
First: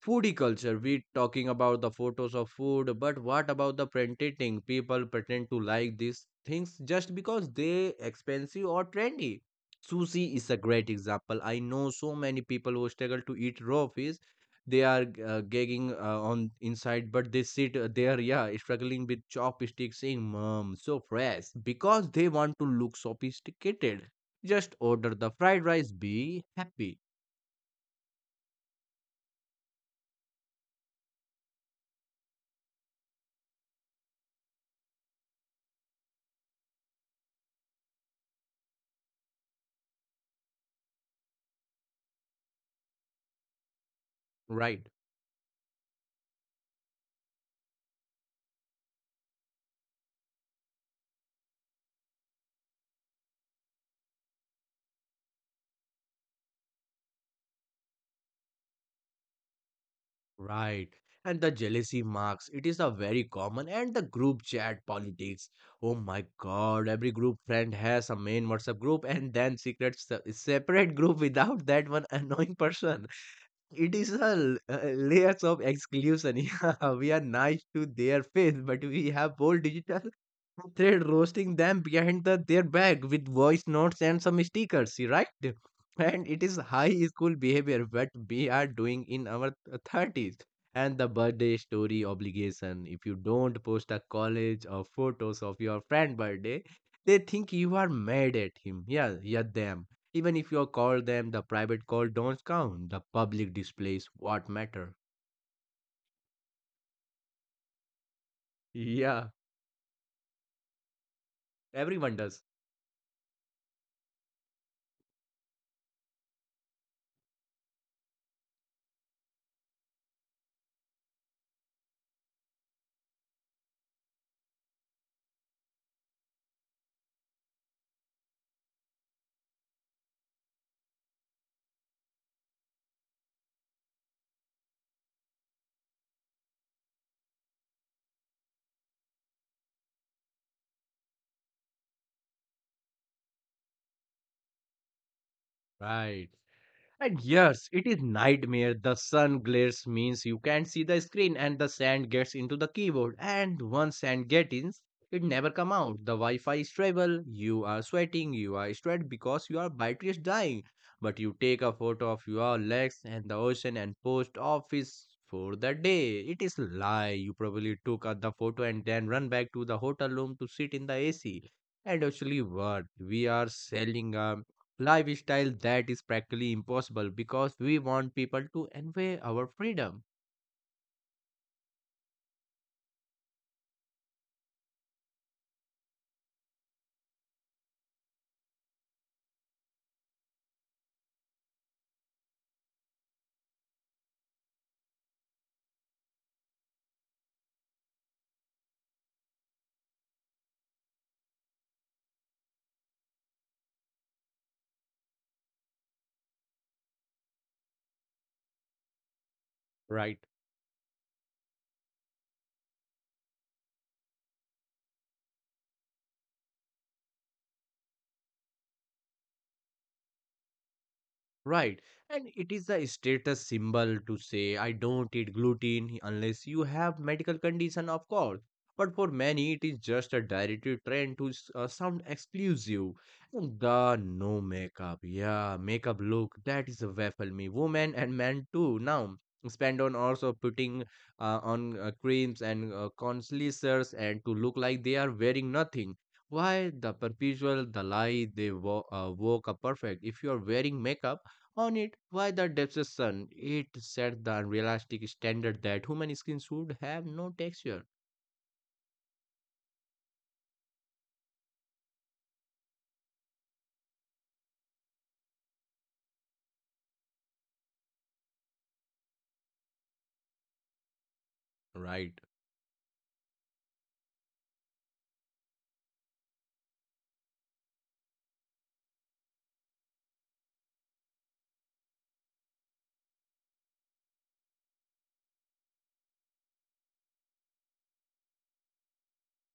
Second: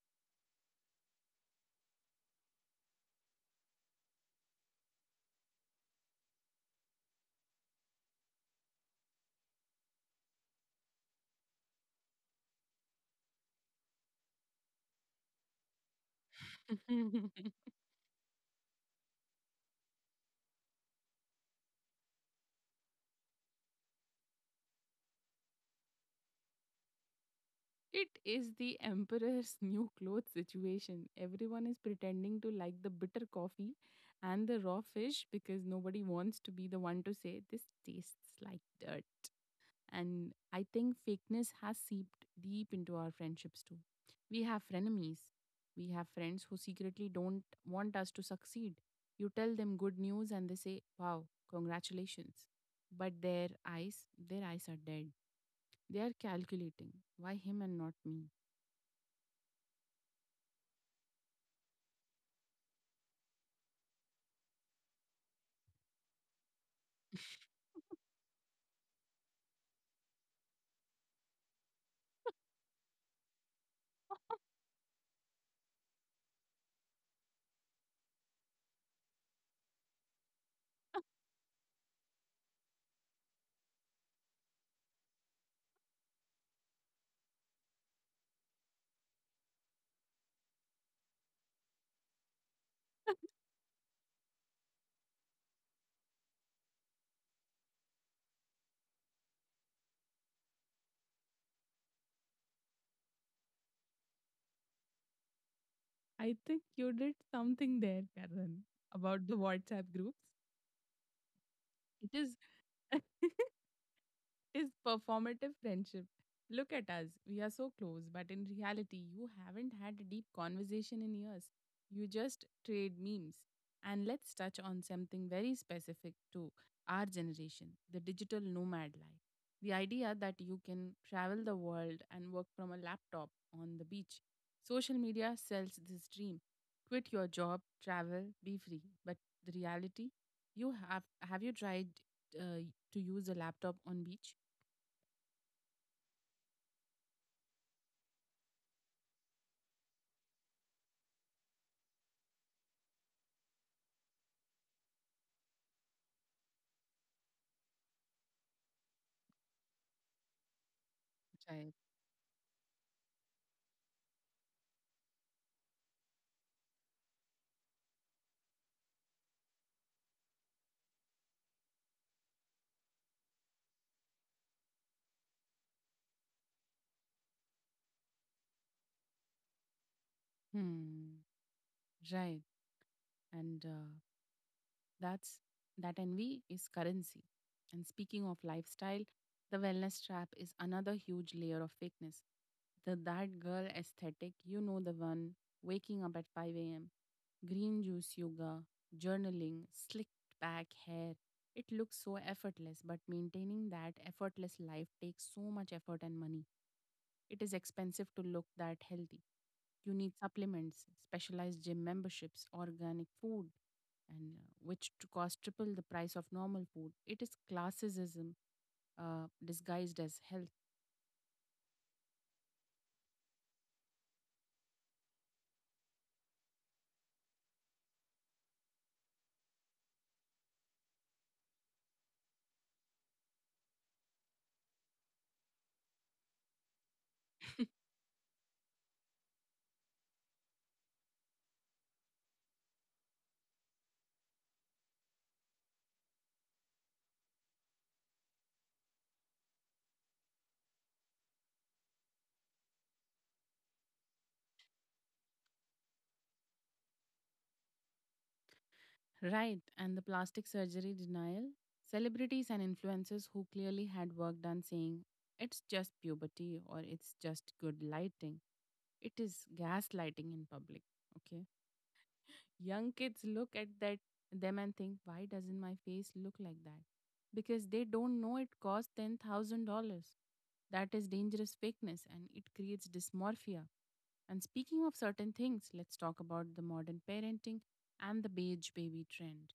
S2: foodie culture. We talking about the photos of food, but what about the pretending? People pretend to like these things just because they expensive or trendy. Sushi is a great example. I know so many people who struggle to eat raw fish. They are gagging on inside, but they sit there, yeah, struggling with chopsticks saying mom so fresh because they want to look sophisticated. Just order the fried rice, be happy.
S1: It is the emperor's new clothes situation. Everyone is pretending to like the bitter coffee and the raw fish because nobody wants to be the one to say this tastes like dirt. And I think fakeness has seeped deep into our friendships too. We have
S2: Right.
S1: frenemies. We have friends who secretly don't want us to succeed. You tell them good news and they say, wow, congratulations. But their eyes are dead. They are calculating. Why him and not me?
S2: Right. And the jealousy marks, it is a very common and the group chat politics. Oh my god, every group friend has a main WhatsApp group and then secret separate group without that one annoying person. It is a layers of exclusion. Yeah, we are nice to their face, but we have whole digital thread roasting them behind the, their back with voice notes and some stickers, right? And it is high school behavior what we are doing in our thirties. And the birthday story obligation. If you don't post a college or photos of your friend birthday, they think you are mad at him. Yeah, yeah, them, even if you call them the private call don't count. The public displays what matter.
S1: I think you did something there, Karen, about
S2: Yeah,
S1: the WhatsApp groups. It
S2: everyone
S1: is
S2: does.
S1: is performative friendship. Look at us. We are so close, but in reality, you haven't had a deep conversation in years. You just trade memes. And let's touch on something very specific to our generation, the digital nomad life. The idea that you can travel the world and work from a laptop on the beach. Social media sells this dream. Quit your job, travel, be free. But the reality, you have you tried uh, to use a laptop on beach?
S2: Right. And yes, it is nightmare. The sun glares means you can't see the screen and the sand gets into the keyboard. And once sand gets in, it never come out. The Wi-Fi is trouble. You are sweating. You are stressed because your battery is dying. But you take
S1: Right.
S2: a photo of your legs and the ocean and post office for the day. It is lie. You probably took out the photo and then run back to the hotel room to sit in the AC. And actually what? We are selling a lifestyle that is practically impossible because we want people to envy our freedom,
S1: Hmm. Right. And that's that envy is currency. And speaking of lifestyle, the wellness trap is another huge layer of fakeness. The that girl aesthetic, you know the one, waking up at 5 a.m., green juice yoga, journaling, slicked back hair. It looks so effortless, but maintaining that effortless life takes so much effort and money. It is expensive to look that healthy. You need
S2: right?
S1: supplements, specialized gym memberships, organic food, and which to cost triple the price of normal food. It is classicism disguised as health.
S2: Right. And it is a status symbol to say, I don't eat gluten unless you have medical condition, of course. But for many, it is just a directive trend to sound exclusive. The no makeup. Yeah, makeup look. That is a baffle me. Women and men too. Now, spend on also putting on creams and concealers and to look like they are wearing nothing. Why the perpetual the lie they woke up perfect? If you are wearing makeup, on it. Why the deception? It set the unrealistic standard that human skin should have no texture.
S1: Right, and the plastic surgery denial. Celebrities and influencers who clearly had work done saying it's just puberty or it's just good lighting. It is gaslighting in public. Okay.
S2: Right,
S1: Young kids look at that them and think, why doesn't my face look like that? Because they don't know it costs $10,000. That is dangerous fakeness and it creates dysmorphia. And speaking of certain things, let's talk about the modern parenting and the beige baby trend.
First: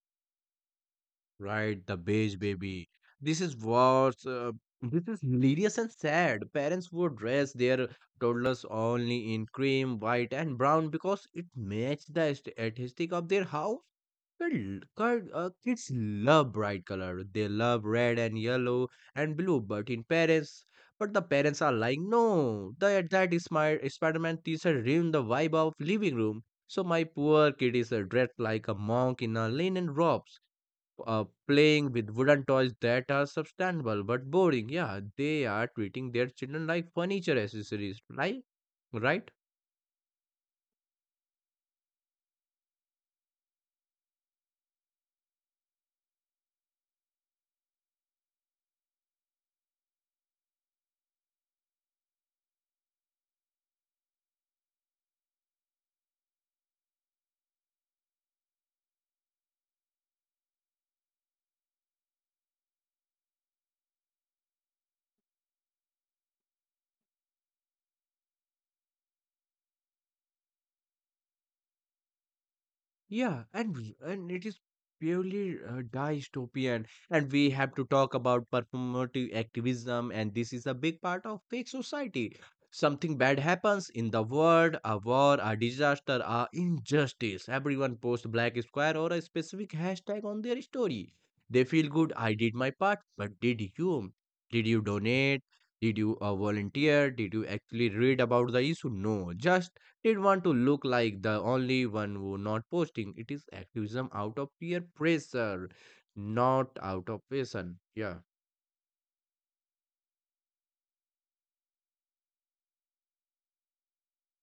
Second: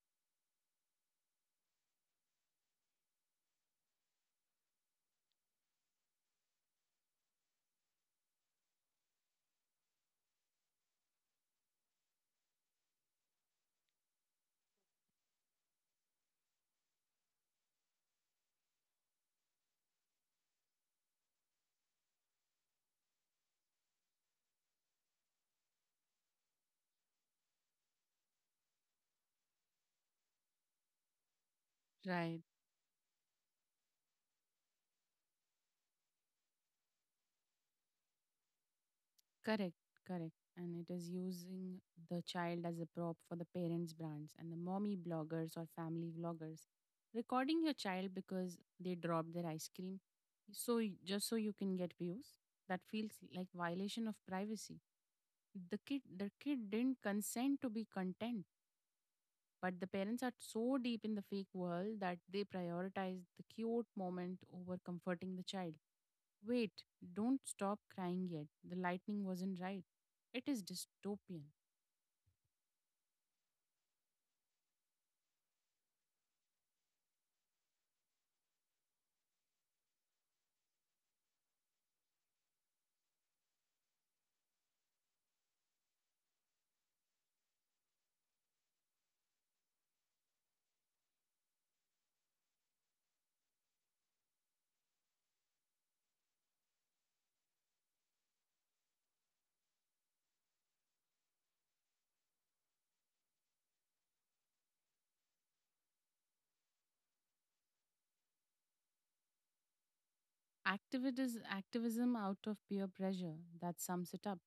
S2: right, the beige baby. This is worse. This is hilarious and sad. Parents would dress their toddlers only in cream, white, and brown because it matched the aesthetic of their house. Well, card, kids love bright color. They love red and yellow and blue. But in parents, but the parents are like, no, the that is my Spider-Man teacher ruined the vibe of living room. So my poor kid is dressed like a monk in a linen robes, playing with
S1: Right.
S2: wooden toys that are substandable but boring. Yeah, they are treating their children like furniture accessories, right? Right?
S1: Correct, correct. And it is using the child as a prop for the parents' brands and the mommy bloggers or family vloggers. Recording your child because they dropped their ice cream, so just so you can get views, that feels like violation of privacy. The kid didn't consent to be content, but the parents are so deep in the fake world that they prioritize the cute moment over comforting the child. Wait, don't stop crying yet. The lightning wasn't right. It is dystopian.
S2: And it is purely dystopian, and we have to talk about performative activism, and this is a big part of fake society. Something bad happens in the world, a war, a disaster, a injustice. Everyone posts black square or a specific hashtag on their story. They feel good. I did my part, but did you? Did you donate? Did you volunteer? Did you actually read about the issue? No, just did want to look like the only one who not posting. It is activism out of peer pressure, not out of passion. Yeah,
S1: Activities, activism out of peer pressure, that sums it up.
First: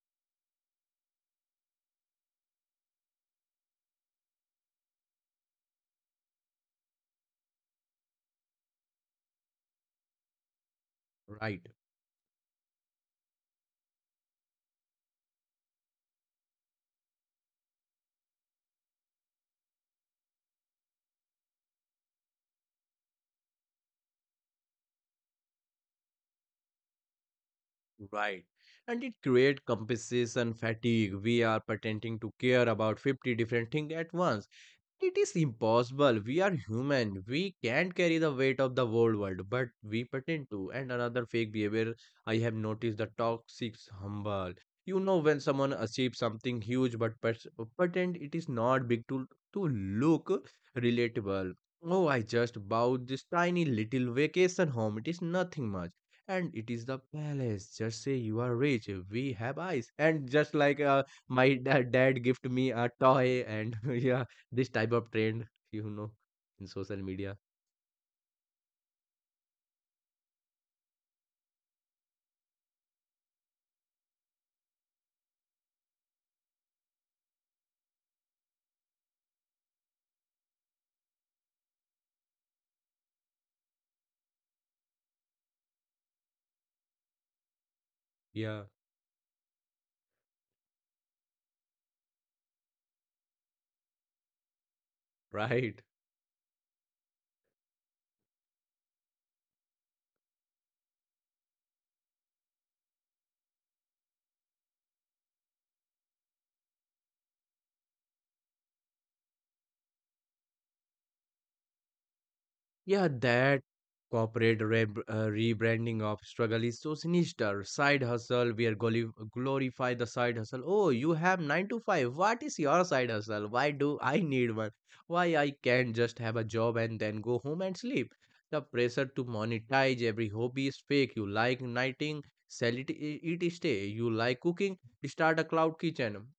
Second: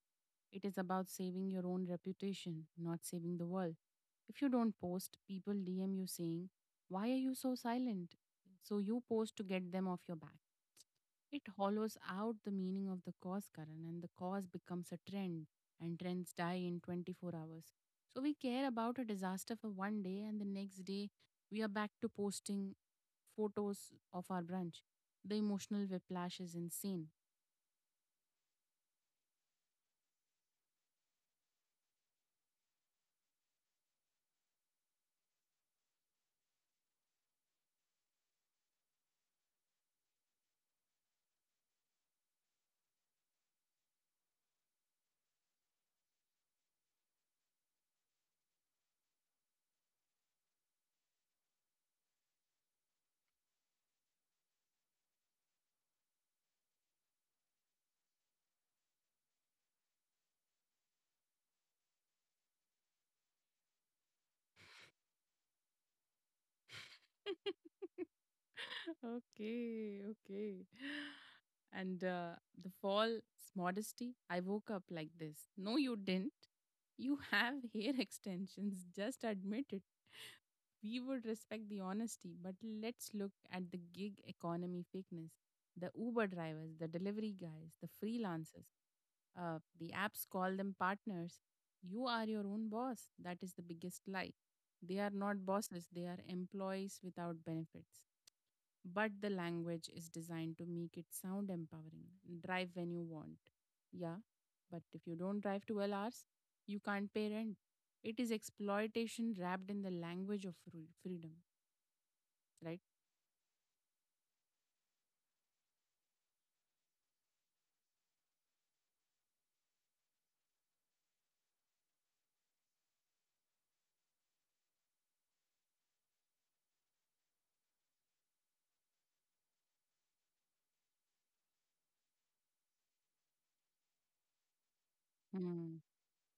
S1: It is about saving your own reputation, not saving the world. If you don't post, people DM you saying, "Why are you so silent?" So you post to get them off your back. It
S2: right,
S1: hollows out the meaning of the cause, Karan, and the cause becomes a trend, and trends die in 24 hours. So we care about a disaster for one day, and the next day we are back to posting photos of our brunch. The emotional whiplash is insane.
S2: right. And it create compensation fatigue. We are pretending to care about 50 different things at once. It is impossible. We are human. We can't carry the weight of the whole world, but we pretend to. And another fake behavior I have noticed the toxic humble. You know when someone achieves something huge but pretend it is not big to look relatable. Oh, I just bought this tiny little vacation home. It is nothing much. And it is the palace. Just say you are rich. We have eyes. And just like my dad gift me a toy and yeah this type of trend, you know, in social media.
S1: Okay, okay. And the false modesty, I woke up like this. No, you didn't. You have hair extensions. Just admit it. We would respect the honesty, but let's look at the gig economy fakeness. The Uber drivers, the delivery guys, the
S2: Yeah,
S1: freelancers. The apps call them partners. You are your own boss. That is the biggest lie. They are not
S2: right.
S1: bosses, they are employees without benefits, but the language is designed to make it sound empowering. Drive when you want. Yeah, but if you don't drive 12 hours, you can't pay rent. It is exploitation wrapped in the language of freedom, right?
S2: Yeah, that corporate rebranding of struggle is so sinister. Side hustle, we are glorify the side hustle. Oh, you have 9 to 5. What is your side hustle? Why do I need one? Why I can't just have a job and then go home and sleep? The pressure to monetize every hobby is fake. You like knitting, sell it, it stay. You like cooking, start a cloud
S1: Hmm.
S2: kitchen.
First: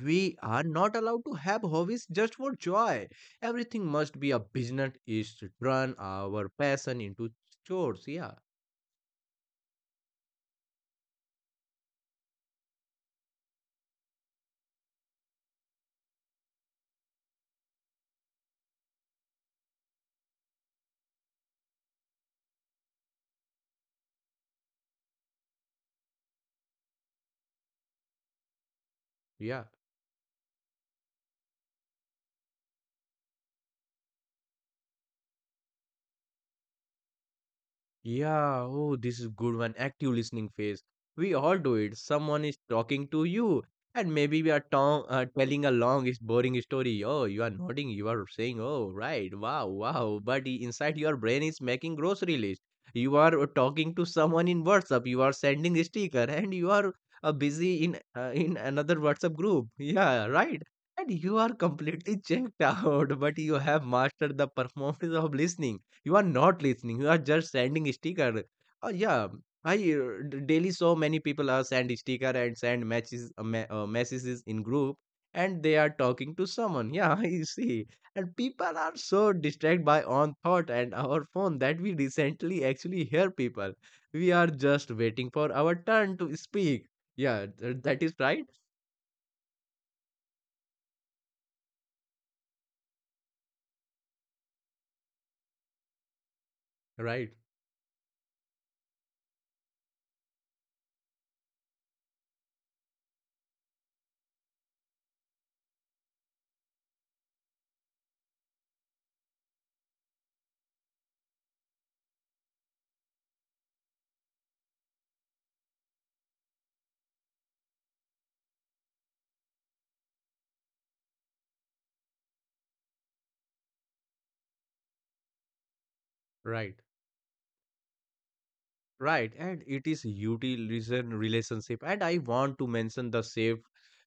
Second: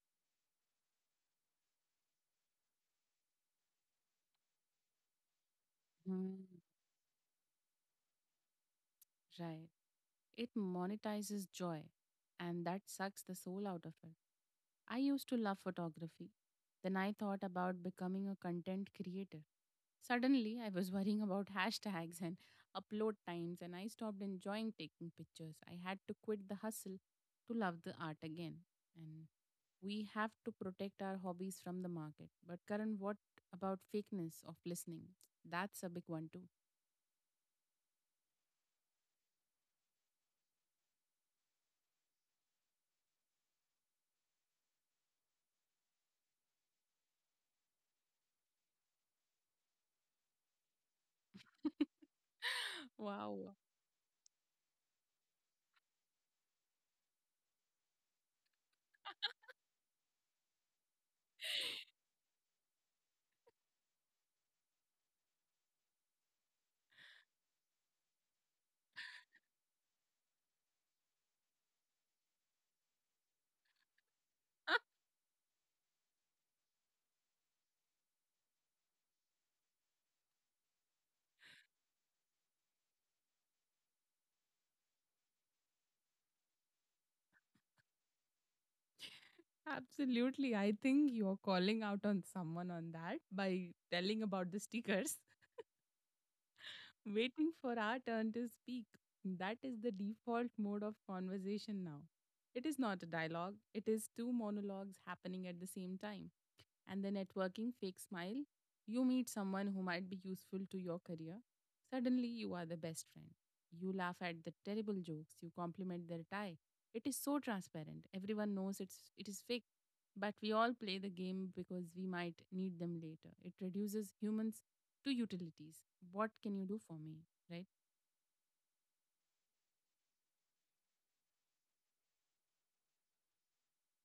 S2: We are not allowed to have hobbies just for joy. Everything must be a business is to turn our passion into chores. Yeah,
S1: Right. It monetizes joy, and that sucks the soul out of it. I used to love photography. Then I thought about becoming a content creator. Suddenly, I was worrying about hashtags and upload times, and I stopped enjoying taking pictures. I had to quit the hustle to love the art again. And
S2: yeah.
S1: we have to protect our hobbies from the market. But, Karan, what about fakeness of listening? That's a big one, too.
S2: Yeah, oh, this is good one. Active listening phase. We all do it. Someone is talking to you, and maybe we are telling a long, is boring story. Oh, you are nodding. You are saying, "Oh, right, wow, wow." But inside your brain is making grocery list. You are
S1: Wow.
S2: talking to someone in WhatsApp. You are sending a sticker, and you are busy in another WhatsApp group. Yeah, right. And you are completely checked out, but you have mastered the performance of listening you are not listening. You are just sending sticker. Yeah, I daily so many people are send sticker and send matches messages in group, and they are talking to someone. Yeah, I see, and people are so distracted by on thought and our phone that we recently actually hear people. We are just waiting for our turn to speak. Yeah, that is right.
S1: Absolutely. I think you're calling out on someone on that by telling about the stickers.
S2: Right.
S1: Waiting for our turn to speak. That is the default mode of conversation now. It is not a dialogue, it is two monologues happening at the same time, and the networking fake smile, you meet someone who might be useful to your career. Suddenly, you are the best friend. You laugh at the terrible jokes, you compliment their tie. It is so transparent. Everyone knows it is fake, but we all play the game because we might need them later. It reduces humans to utilities. What can you
S2: Right.
S1: do for me, right?
S2: Right, and it is utilitarian relationship, and I want to mention the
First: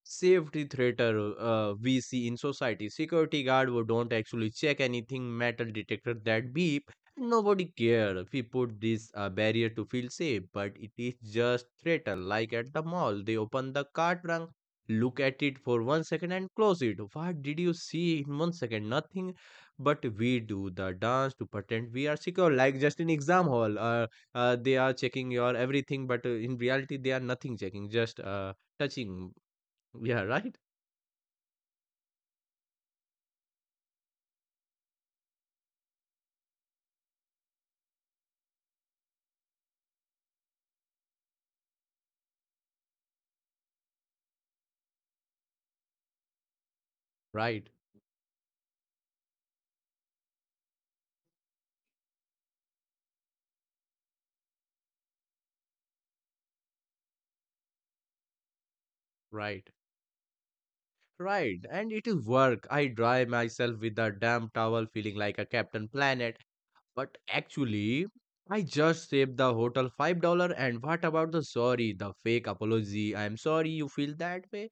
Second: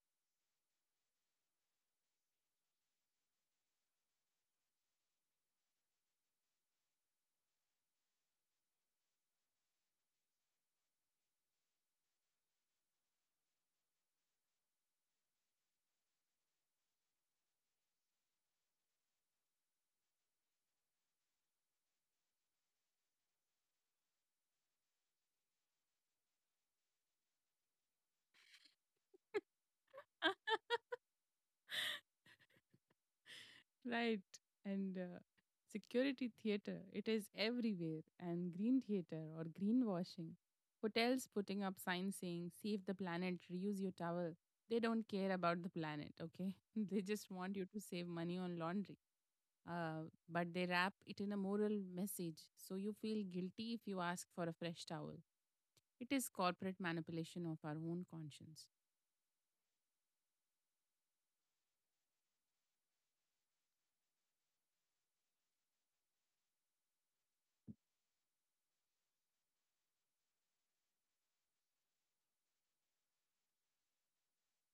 S2: safety threater we see in society. Security guard who don't actually check anything, metal detector that beep, nobody care. We put this barrier to feel safe, but it is just threater. Like at the mall, they open the cart trunk, look at it for 1 second and close it. What did you see in 1 second? Nothing, but we do the dance to pretend we are secure, like just in exam hall. They are checking your everything but in reality they are nothing checking just touching yeah right
S1: Right. And security theater, it is everywhere. And green theater or greenwashing. Hotels putting up signs saying, "Save the planet, reuse your towel." They don't care about the planet, okay? They just want you
S2: right
S1: to save money on laundry. But they wrap it in a moral message. So you feel guilty if you ask for a fresh towel. It is corporate manipulation of our own conscience.
S2: right right and it is work I dry myself with a damp towel feeling like a Captain Planet but actually I just saved the hotel $5 and what about the sorry the fake apology I'm sorry you feel that way.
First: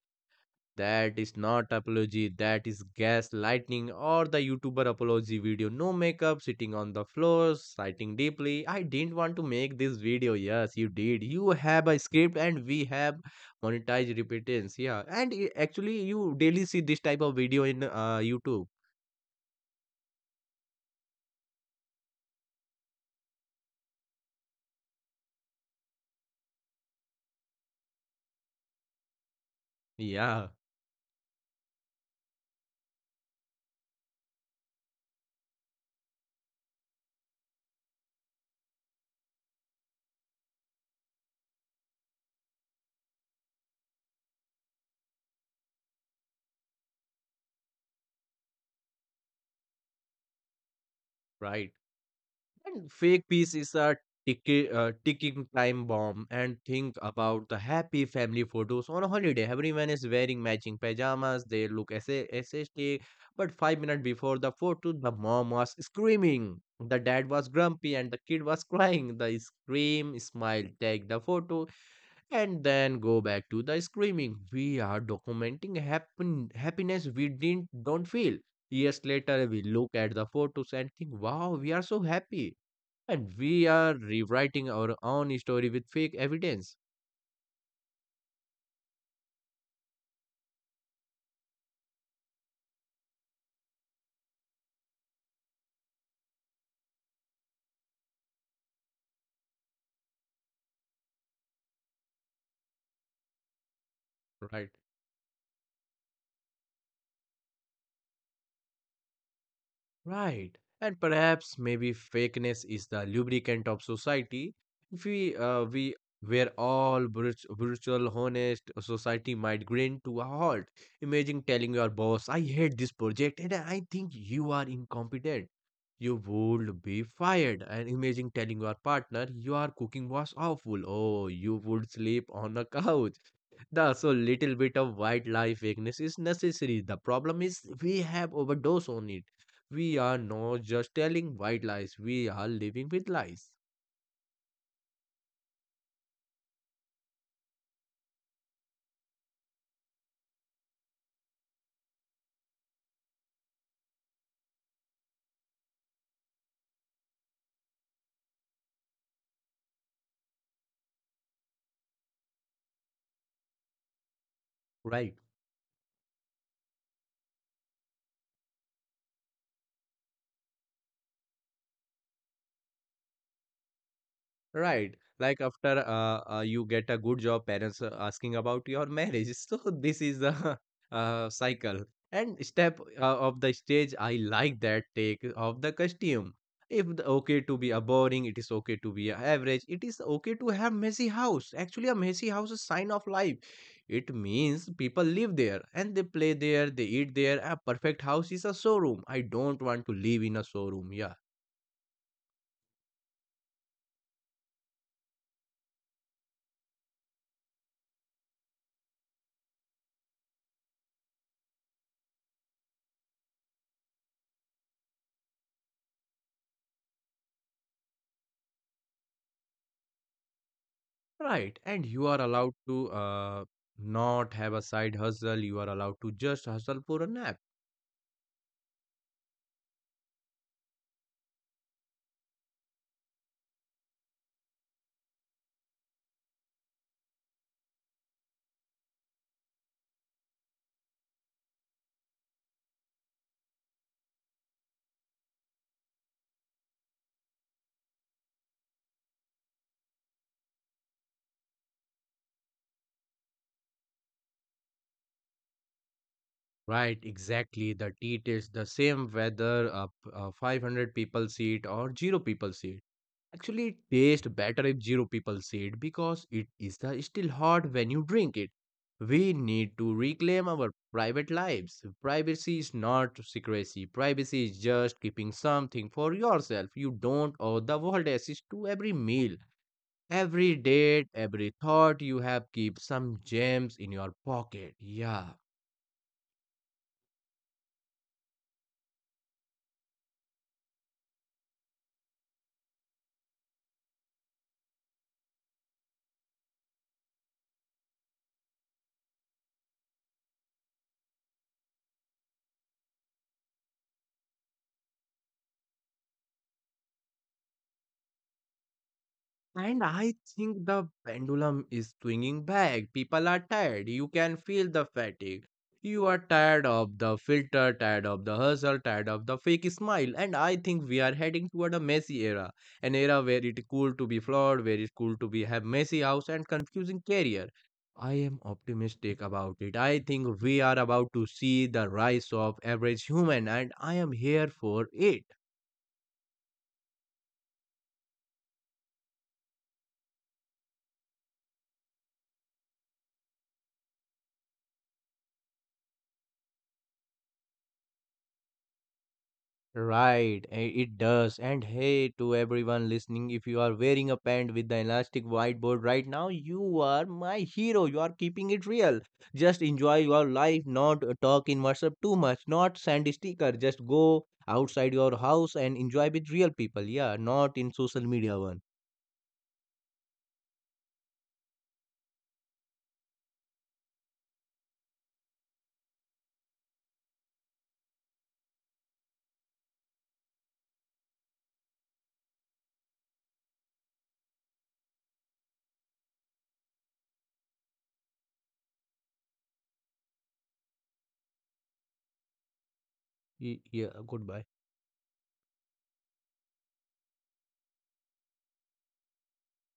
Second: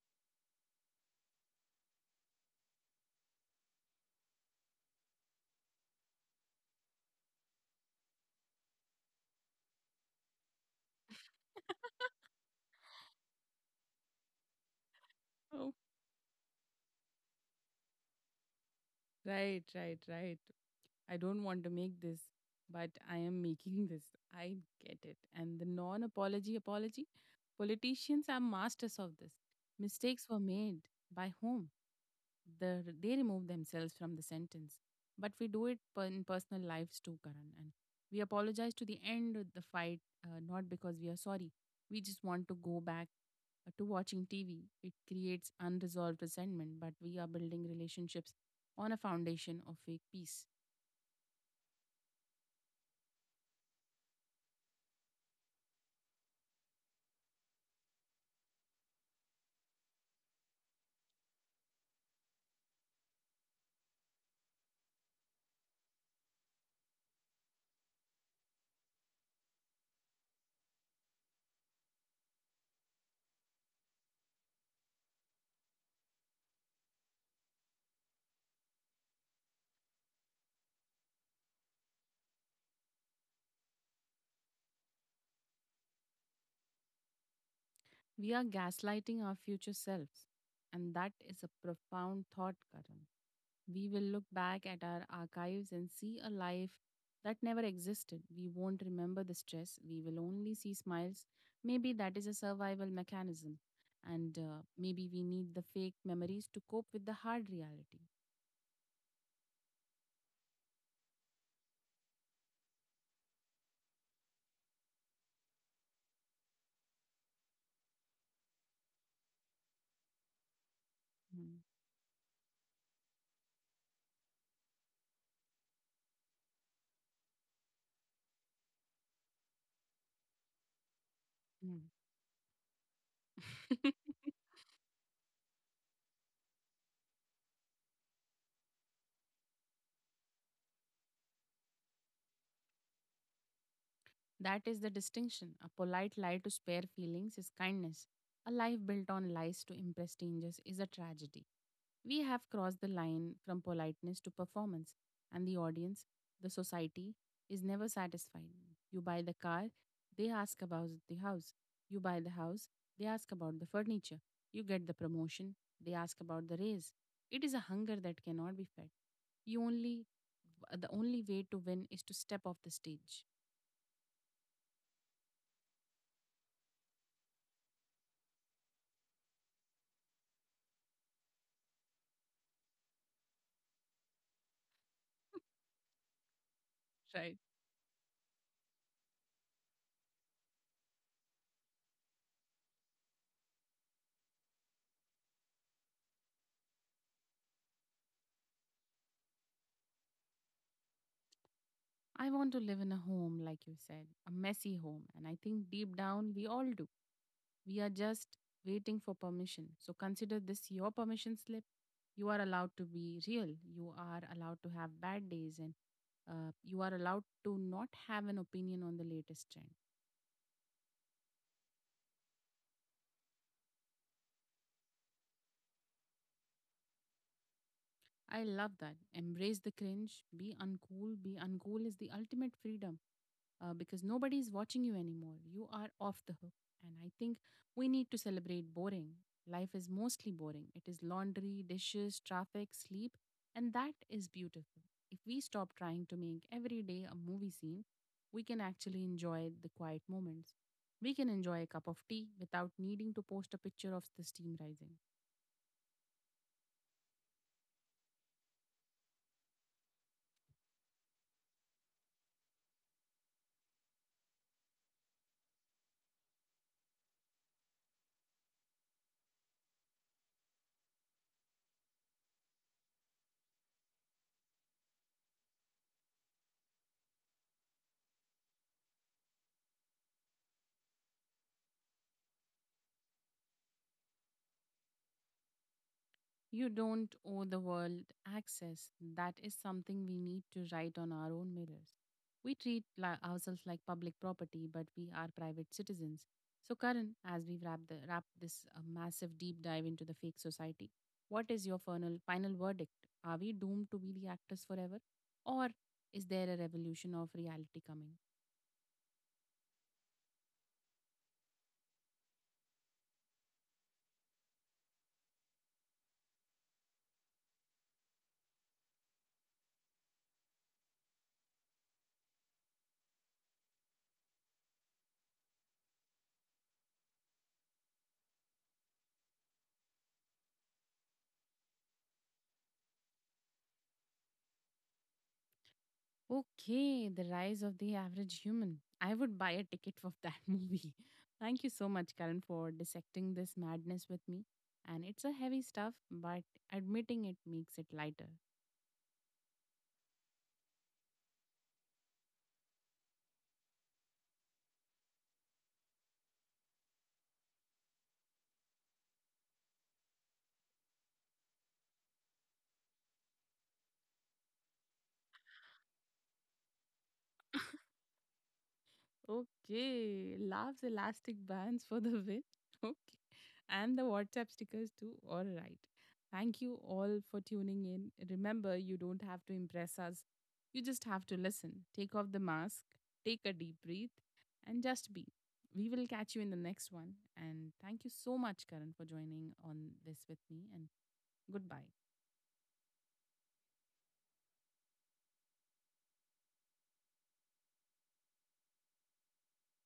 S2: That is not apology, that is gaslighting or the YouTuber apology video. No makeup, sitting on the floor, sighting deeply. I didn't want to make this video. Yes, you did. You have a script and we have monetized repentance. Yeah. And
S1: Oh,
S2: actually, you daily see this type of video in YouTube.
S1: right, right, right. I don't want to make this, but I am making this. I get it. And the non apology apology, politicians are masters of this. Mistakes were
S2: Yeah,
S1: made by whom? They remove themselves from the sentence. But we do it in personal lives too, Karan. And we apologize to the end of the fight, not because we are sorry. We just want to go back to watching TV. It creates unresolved resentment, but we are building relationships on a foundation of fake peace.
S2: right. And fake peace is a ticking time bomb. And think about the happy family photos on a holiday. Everyone is wearing matching pajamas. They look SST. But 5 minutes before the photo, the mom was screaming. The dad was grumpy and the kid was crying. The scream, smile, take the photo, and then go back to the screaming. We are documenting happiness we didn't don't feel. Years later, we look at the photos and think, "Wow, we are so happy." And we are rewriting our own story with fake evidence.
S1: We are gaslighting our future selves, and that is a profound thought, Karan. We will look back at our archives and see a life that never existed. We won't remember the stress, we will only see smiles. Maybe that is a survival mechanism, and
S2: Right,
S1: maybe we need the fake memories to cope with the hard reality.
S2: right. And perhaps maybe fakeness is the lubricant of society. If we were all brutal honest society might grind to a halt. Imagine telling your boss I hate this project and I think you are incompetent. You would be fired. And imagine telling your partner your cooking was awful, oh you
S1: Mm,
S2: would sleep on a couch.
S1: mm.
S2: The so little bit of wildlife vagueness is necessary. The problem is we have overdose on it. We are not just telling white lies, we are living with lies.
S1: That is the distinction. A polite lie to spare feelings is kindness. A life built on lies to impress strangers is a tragedy. We have crossed the line from politeness to performance, and the audience, the society, is never satisfied. You buy the car, they ask about the house. You buy the house, they ask about the furniture. You get the
S2: Right.
S1: promotion, they ask about the raise. It is a hunger that cannot be fed. You only the only way to win is to step off the stage.
S2: Right. Like after you get a good job, parents are asking about your marriage. So this is the cycle. And step of the stage, I like that take of the costume. If the
S1: Right.
S2: okay to be a boring, it is okay to be a average. It is okay to have messy house. Actually, a messy house is sign of life. It means people live there and they play there, they eat there. A perfect house is a showroom. I don't want to live in a showroom. Yeah.
S1: I want to live in a home, like you said, a messy home. And I think deep down, we all do. We are just waiting for permission. So consider this your permission slip. You are allowed to be real. You are allowed to have bad days. And you are allowed to not have an opinion on the latest trend.
S2: Right, and you are allowed to not have a side hustle. You are allowed to just hustle for a nap.
S1: I love that. Embrace the cringe. Be uncool. Be uncool is the ultimate freedom. Because nobody is watching you anymore. You are off the hook. And I think we need to celebrate boring. Life is mostly boring. It is laundry, dishes, traffic, sleep. And that is beautiful. If we stop trying to make every day a movie scene, we can actually enjoy the quiet moments. We can enjoy a cup of tea without needing to post a picture of the steam rising.
S2: Right, exactly. The tea tastes the same whether a 500 people seat or zero people seat. Actually, it tastes better if zero people seat because it is the still hot when you drink it. We need to reclaim our private lives. Privacy is not secrecy. Privacy is just keeping something for yourself. You don't owe the world access to every meal. Every date, every thought you have keeps some gems in your pocket. Yeah.
S1: You don't owe the world access. That is something we need to write on our own mirrors. We treat ourselves like public property, but we are private citizens. So, Karan, as we wrap this massive deep dive into the fake society, what is your final verdict? Are we doomed to be the actors forever? Or is there a revolution of reality coming?
S2: And I think the pendulum is swinging back. People are tired. You can feel the fatigue. You are tired of the filter, tired of the hustle, tired of the fake smile. And I think we are heading toward a messy era. An era where it is cool to be flawed, where it's cool to be have messy house and confusing career. I am optimistic about it. I think we are about to see the rise of average human and I am here for it.
S1: Okay, the Rise of the Average Human. I would buy a ticket for that movie. Thank you so much, Karan, for dissecting this madness with me. And it's a heavy stuff, but admitting it makes it lighter.
S2: Right, eh, it does. And hey, to everyone listening, if you are wearing a pant with the elastic whiteboard right now, you are my hero. You are keeping it real. Just enjoy your life, not talk in WhatsApp too much, not send a sticker. Just go outside your house and enjoy with real people. Yeah, not in social media one.
S1: Okay, laughs elastic bands for the win. Okay, and the WhatsApp stickers too. All right. Thank you all for tuning in. Remember, you don't have to impress us. You just have to listen. Take off the mask, take a deep breath, and just be. We will catch you in the next one. And thank you so much, Karan, for joining on this with me. And goodbye.
S2: Yeah, goodbye.